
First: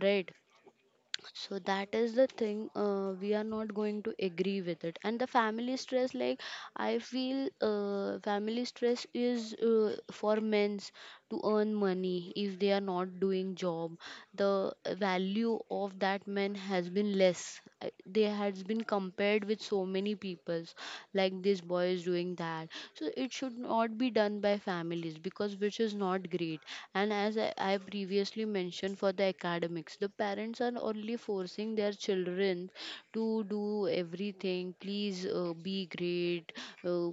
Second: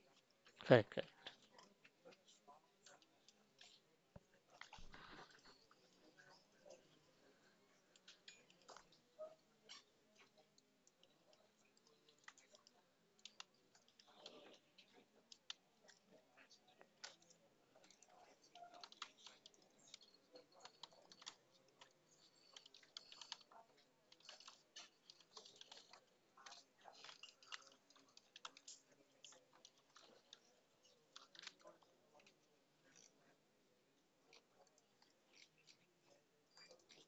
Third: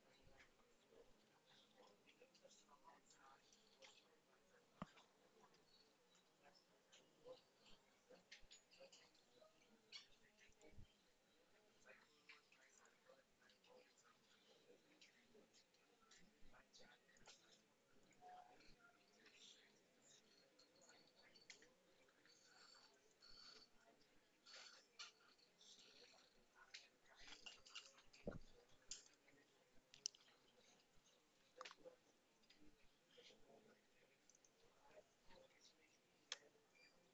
[SPEAKER 2] right?
[SPEAKER 3] Correct. Correct.
[SPEAKER 2] So that is the thing, uh, we are not going to agree with it. And the family stress, like, I feel, uh, family stress is, uh, for men's to earn money. If they are not doing job, the value of that man has been less. Uh, they has been compared with so many peoples, like this boy is doing that, that, so it should not be done by families, because which is not great. And as i, I previously mentioned for the academics, the parents are only forcing their children to do everything, please, uh, be great, uh,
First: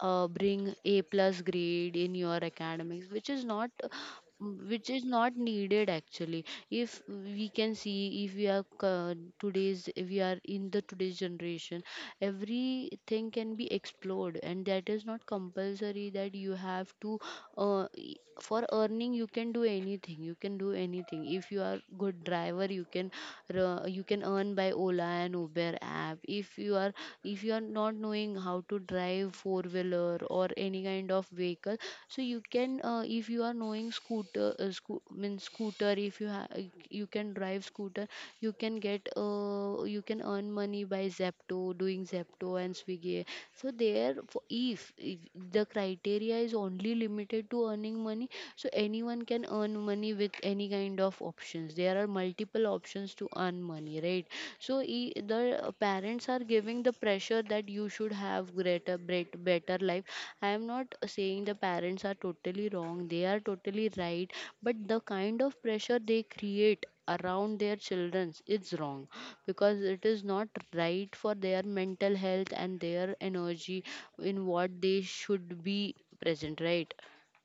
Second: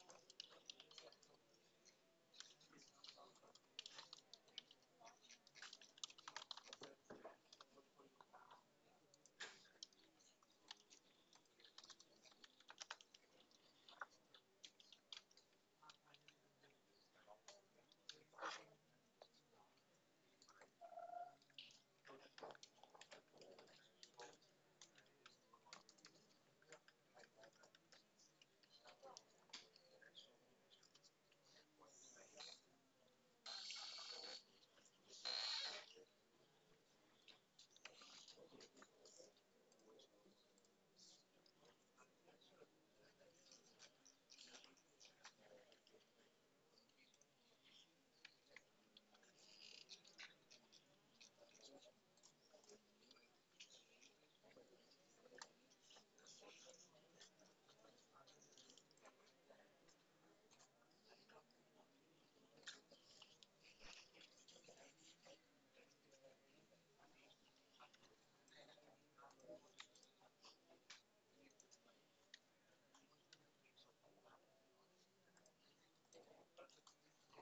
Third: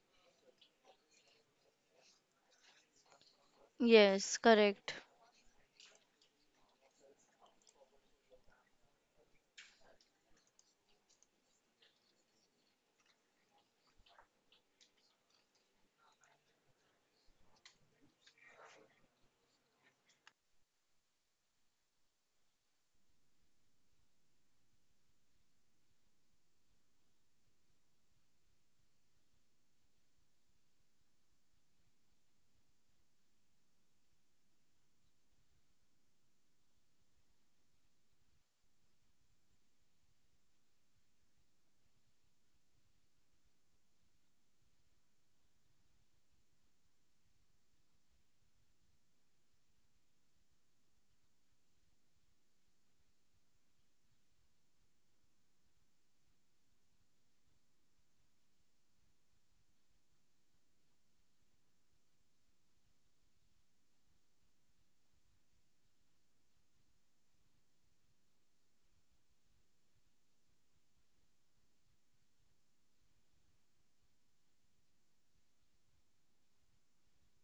[SPEAKER 2] uh, bring a plus grade in your academics, which is not,
[SPEAKER 1] Yes,
[SPEAKER 2] which
[SPEAKER 1] correct.
[SPEAKER 2] is not needed actually. If we can see, if we are co- today's, if we are in the today's generation, everything can be explored, and that is not compulsory that you have to, uh, e- for earning you can do anything, you can do anything. If you are good driver, you can r- you can earn by ola and uber app. If you are, if you are not knowing how to drive four wheeler or any kind of vehicle, so you can, uh, if you are knowing scooter, uh, sco- means scooter, if you ha- uh, you can drive scooter, you can get, uh, you can earn money by zepto, doing zepto and swiggy. So there for if, if the criteria is only limited to earning money, so anyone can earn money with any kind of options. There are multiple options to earn money, right? So e- the parents are giving the pressure that you should have greater bet- better life. I am not saying the parents are totally wrong, they are totally right, but the kind of pressure they create around their children is wrong, because it is not right for their mental health and their energy in what they should be present, right?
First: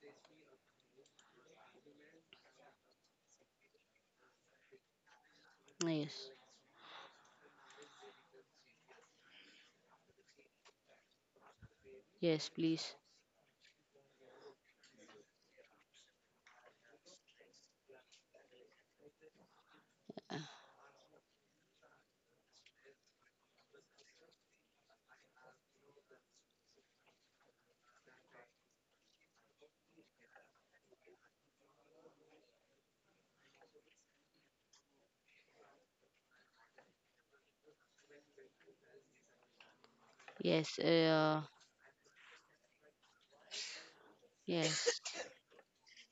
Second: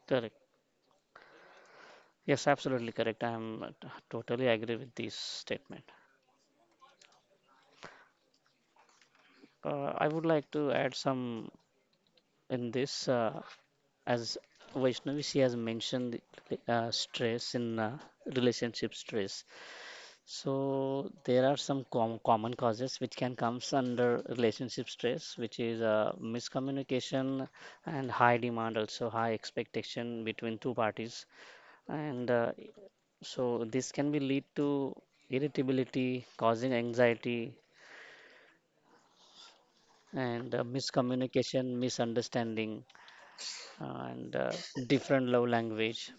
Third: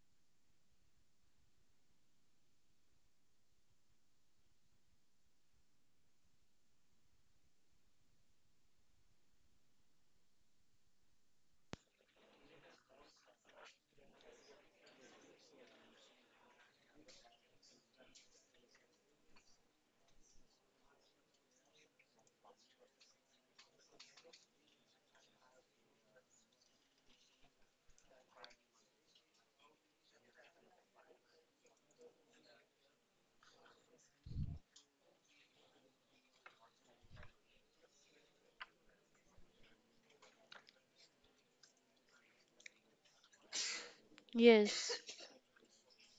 [SPEAKER 3] Correct. Yes, absolutely correct. I am uh, t- totally agree with this statement.
[SPEAKER 2] Yes.
[SPEAKER 3] Uh, I would like to add some
[SPEAKER 2] Yes,
[SPEAKER 3] in
[SPEAKER 2] please.
[SPEAKER 3] this. Uh, As Vaishnavi, she has mentioned uh, stress in uh, relationship stress.
[SPEAKER 2] Uh,
[SPEAKER 3] So there are some com common causes which can comes under relationship stress, which is uh, miscommunication and high demand, also high expectation between two parties. And uh, so this can be lead to irritability, causing anxiety and uh,
[SPEAKER 2] yes. uh,
[SPEAKER 3] miscommunication, misunderstanding, uh, and uh,
[SPEAKER 1] Yes.
[SPEAKER 2] yes.
[SPEAKER 3] different love language.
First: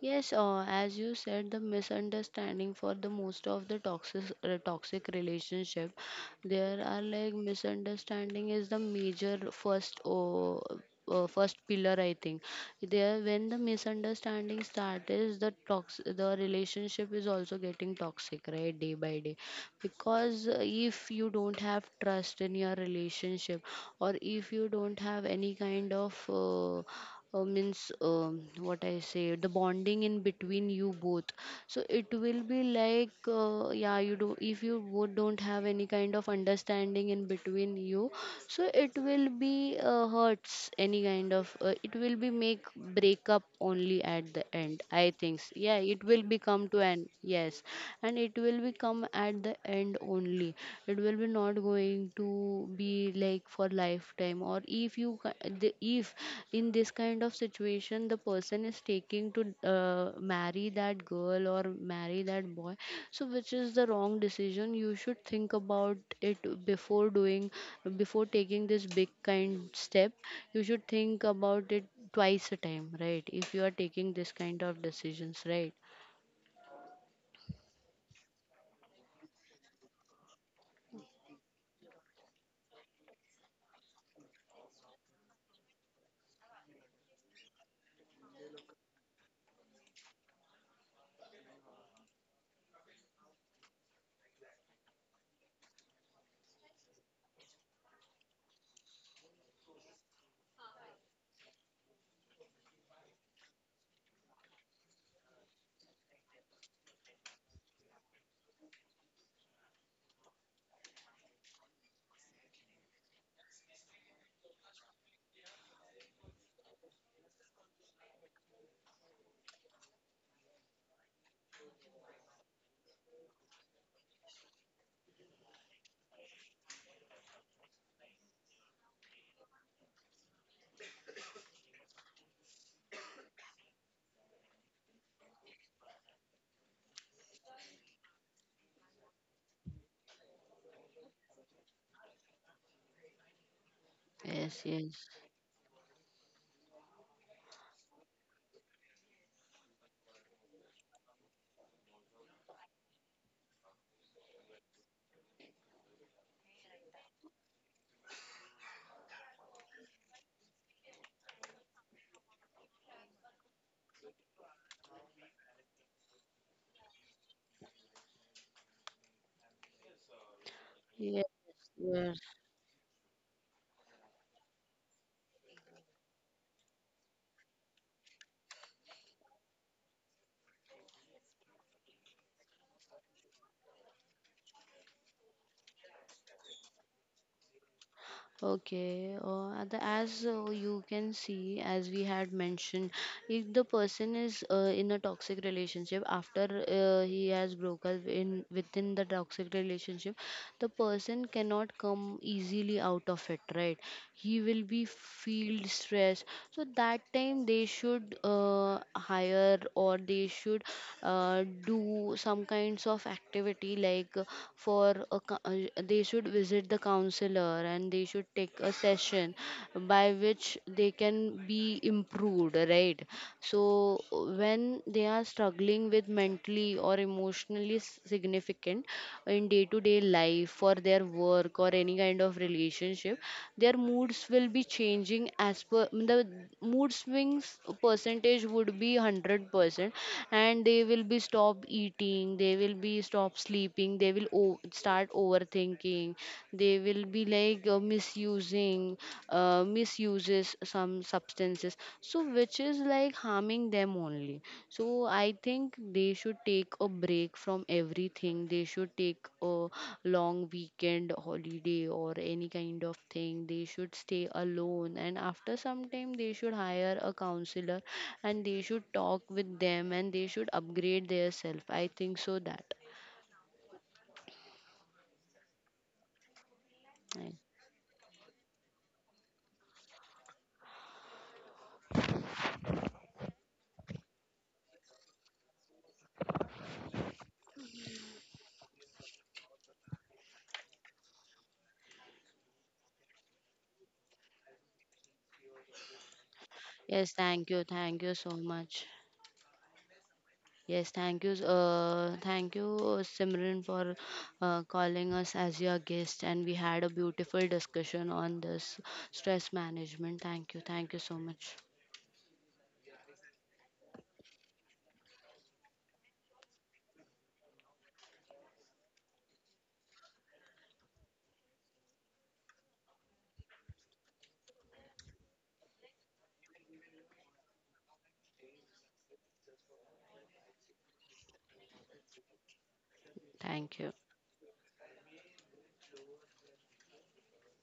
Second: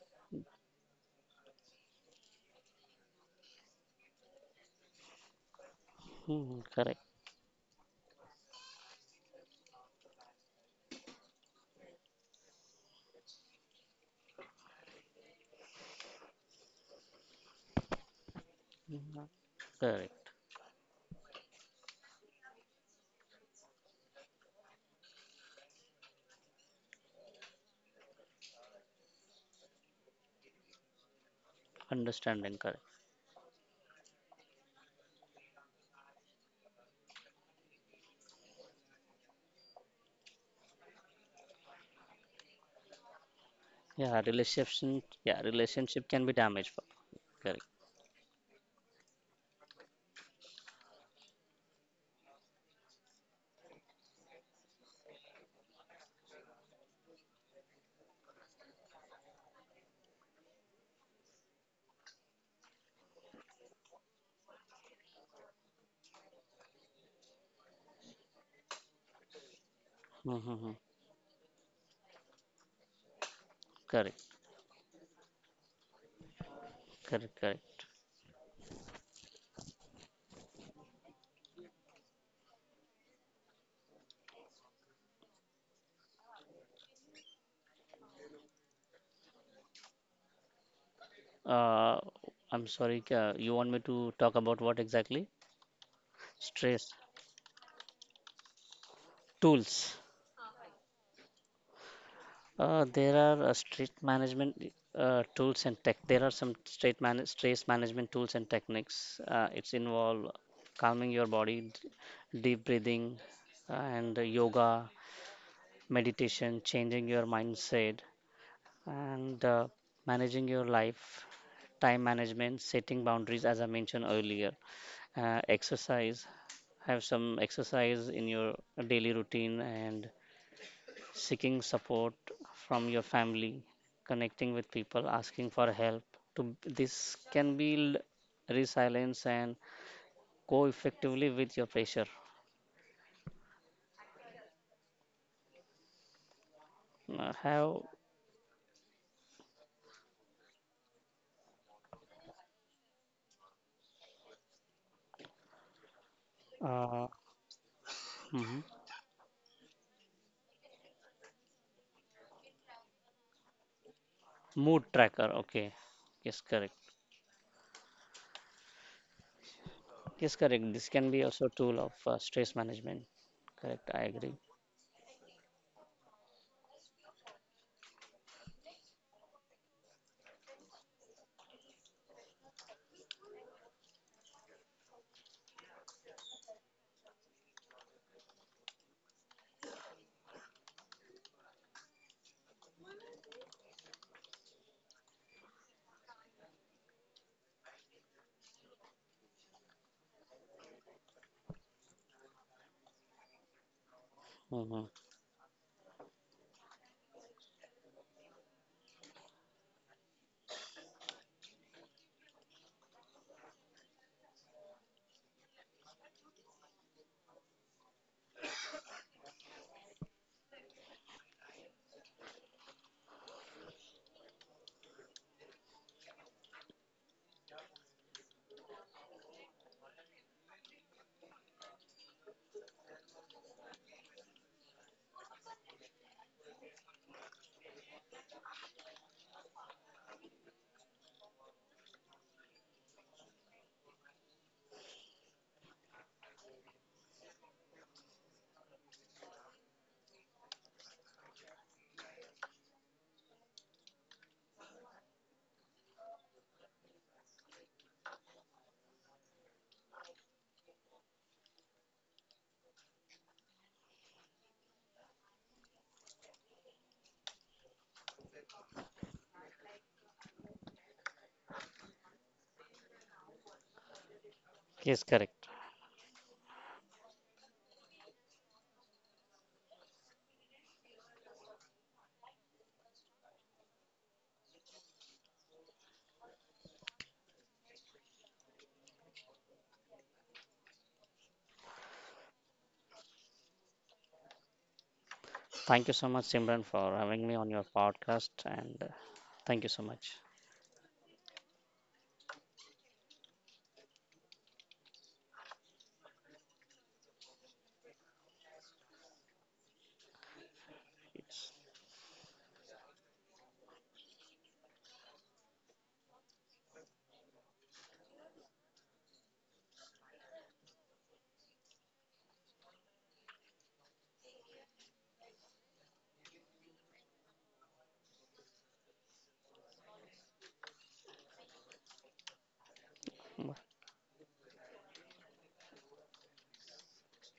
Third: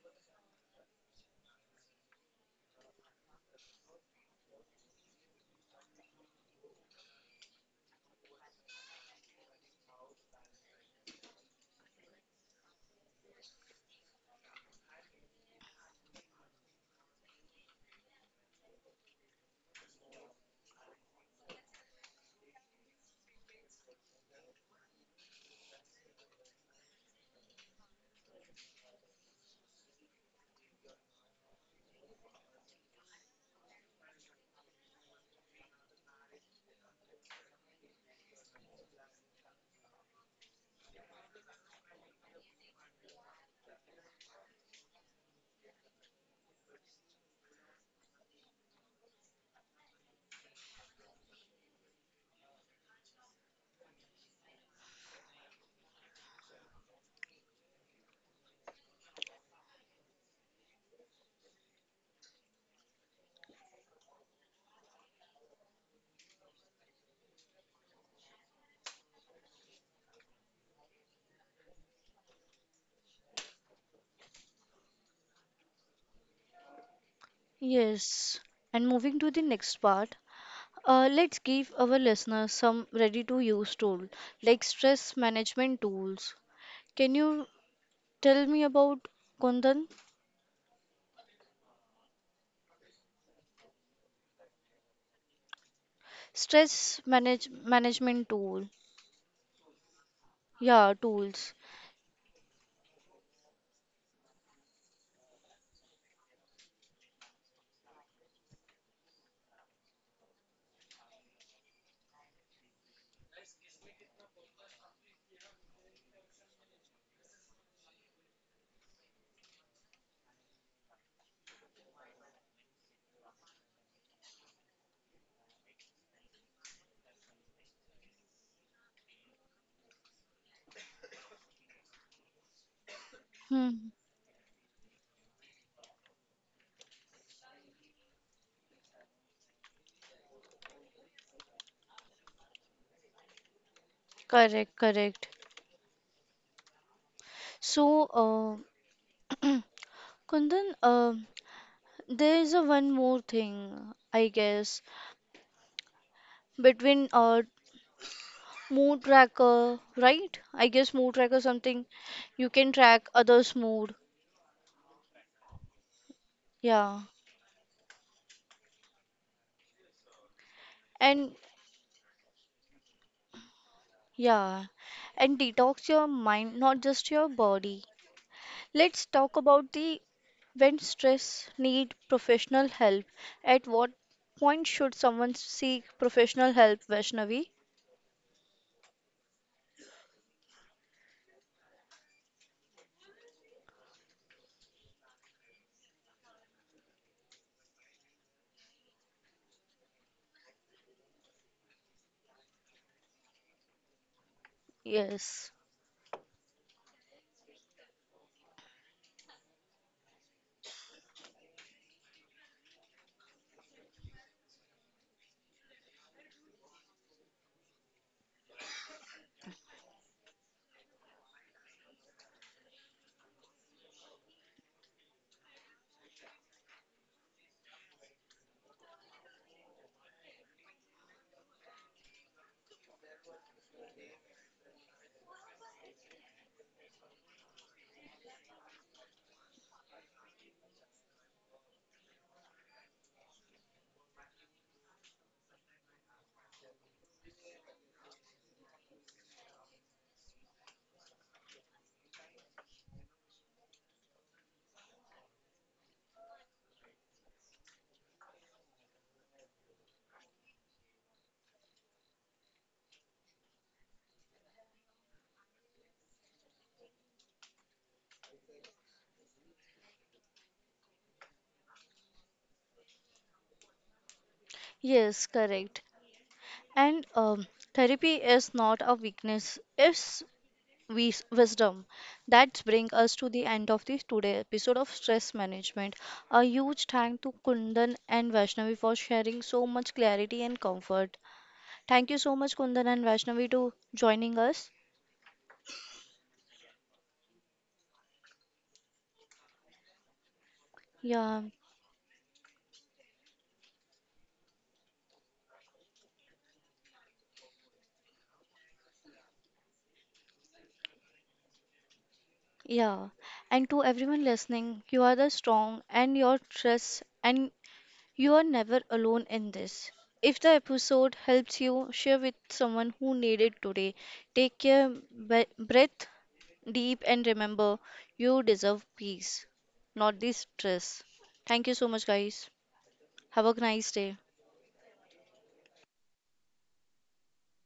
[SPEAKER 2] Yes, uh, as you said, the misunderstanding for the most of the toxic, uh, toxic relationship,
[SPEAKER 3] Hmm,
[SPEAKER 2] there are
[SPEAKER 3] correct.
[SPEAKER 2] like misunderstanding is the major first, uh, uh, first pillar, I think. There, when the misunderstanding starts, is the tox, the relationship is also getting toxic, right, day by
[SPEAKER 3] Mhm.
[SPEAKER 2] day,
[SPEAKER 3] Correct.
[SPEAKER 2] because, uh, if you don't have trust in your relationship, or if you don't have any kind of, uh, uh, means, um, what I say, the bonding in between you both. So it will
[SPEAKER 3] Understanding.
[SPEAKER 2] be
[SPEAKER 3] Correct.
[SPEAKER 2] like, uh, yeah, you do if you both don't have any kind of understanding in between you, so it will be, uh, hurts, any kind of, uh, it will be make breakup only
[SPEAKER 3] Yeah,
[SPEAKER 2] at the end.
[SPEAKER 3] relationship.
[SPEAKER 2] I think,
[SPEAKER 3] Yeah,
[SPEAKER 2] yeah, it
[SPEAKER 3] relationship
[SPEAKER 2] will
[SPEAKER 3] can be
[SPEAKER 2] be come
[SPEAKER 3] damaged.
[SPEAKER 2] to
[SPEAKER 3] For-
[SPEAKER 2] an, yes,
[SPEAKER 3] Correct.
[SPEAKER 2] and it will be come at the end only. It will be not, not going to be like for lifetime. Or if you ca- the- if in this kind of situation the person is taking to, uh, marry that girl, or marry that boy, so which is the wrong decision. You should think about it before doing, before taking this big kind step, you
[SPEAKER 3] Mm-hmm.
[SPEAKER 2] should think about it twice a time, right, if you are taking
[SPEAKER 3] Correct.
[SPEAKER 2] this kind of decisions, right?
[SPEAKER 3] Correct. Correct.
[SPEAKER 1] Yes. And moving to the next part, uh, let's give our listeners some ready-to-use tool like stress management tools. Can you tell me about Kundan?
[SPEAKER 3] Uh, I'm sorry. Uh, you want me to talk about what exactly? Stress
[SPEAKER 1] Stress manage management tool.
[SPEAKER 3] tools.
[SPEAKER 1] Yeah, tools.
[SPEAKER 3] Uh, there are uh, stress management uh, tools and tech. There are some stress man stress management tools and techniques. Uh, it's involve calming your body, d- deep breathing, uh, and yoga, meditation, changing your mindset and uh, managing your life, time management, setting boundaries, as I mentioned earlier, uh, exercise, have some exercise in your daily routine, and seeking support from your family,
[SPEAKER 1] Hmm.
[SPEAKER 3] connecting with people, asking for help. To this can build resilience and go effectively with your pressure.
[SPEAKER 2] Yes.
[SPEAKER 1] Correct,
[SPEAKER 2] Yes.
[SPEAKER 1] correct.
[SPEAKER 3] Uh, have
[SPEAKER 1] So, uh, Kundan, uh, there is a one more thing, I guess, between
[SPEAKER 3] uh,
[SPEAKER 1] uh,
[SPEAKER 3] mhm.
[SPEAKER 1] mood tracker, right? I guess mood tracker something you can track others' mood.
[SPEAKER 3] Mood tracker. Okay, yes, correct.
[SPEAKER 1] Yeah,
[SPEAKER 3] Yes, correct. This can
[SPEAKER 2] Yes.
[SPEAKER 3] be
[SPEAKER 1] and
[SPEAKER 3] also a tool of
[SPEAKER 2] Yes.
[SPEAKER 3] uh, stress management. Correct. I agree.
[SPEAKER 1] yeah, and detox your mind, not just your body. Let's talk about the when stress need professional help. At what point should someone seek professional help, Vaishnavi?
[SPEAKER 2] Okay, uh, and the- as, uh, you can see, as we had mentioned, if the person is, uh, in a toxic relationship, after, uh, he has broke up in within the toxic relationship, the person cannot come easily out of it, right? He will be
[SPEAKER 3] Hmm.
[SPEAKER 1] Yes.
[SPEAKER 2] feel stress. So that time they should, uh, hire, or they should, uh, do some kinds of activity, like, uh, for a cou- uh, they should visit the counselor, and they should take a session, by which they can be improved, right? So, uh, when they are struggling with mentally, or or emotionally s- significant in day to day life, for their work or any kind of relationship, their moods will be changing as per the mood swings percentage would be one hundred percent, and they will be stop eating, they will be stop sleeping, they will o- start overthinking, they will be like, uh, misusing, uh, uses some substances, so which is like harming them only. So I think they should take a break from everything. They should take a long weekend holiday or any kind of thing, they should stay alone, and after some time they should hire a counselor, and they should talk with them, and they should upgrade their self, I think so that.
[SPEAKER 3] Yes,
[SPEAKER 1] Yes,
[SPEAKER 3] correct.
[SPEAKER 1] correct. And
[SPEAKER 2] Right.
[SPEAKER 1] um, therapy is not a weakness, it's wis- wisdom. That brings us to the end of this today episode of Stress Management. A huge thank to Kundan and Vaishnavi for sharing so much clarity and comfort. Thank you so much, Kundan and Vaishnavi, to joining us.
[SPEAKER 3] Thank you so much, Simran, for
[SPEAKER 2] Yes,
[SPEAKER 3] having me
[SPEAKER 2] thank
[SPEAKER 3] on
[SPEAKER 2] you,
[SPEAKER 3] your
[SPEAKER 2] thank you so
[SPEAKER 3] podcast, and
[SPEAKER 2] much.
[SPEAKER 3] uh, thank you so much.
[SPEAKER 2] Yes, thank you.
[SPEAKER 1] Yeah,
[SPEAKER 2] Uh, thank you, uh, Simran, for, uh, calling us as your guest. And we had a beautiful discussion on this stress management. Thank you. Thank you so much.
[SPEAKER 3] Yes.
[SPEAKER 1] yeah, and to everyone listening, you are the strong and your trust, and you are never alone in this. If the episode helps you, share with someone who need it today. Take care, bre- breath deep, and remember, you deserve peace, not this stress. Thank you so much, guys. Have a
[SPEAKER 2] Thank you.
[SPEAKER 1] nice day.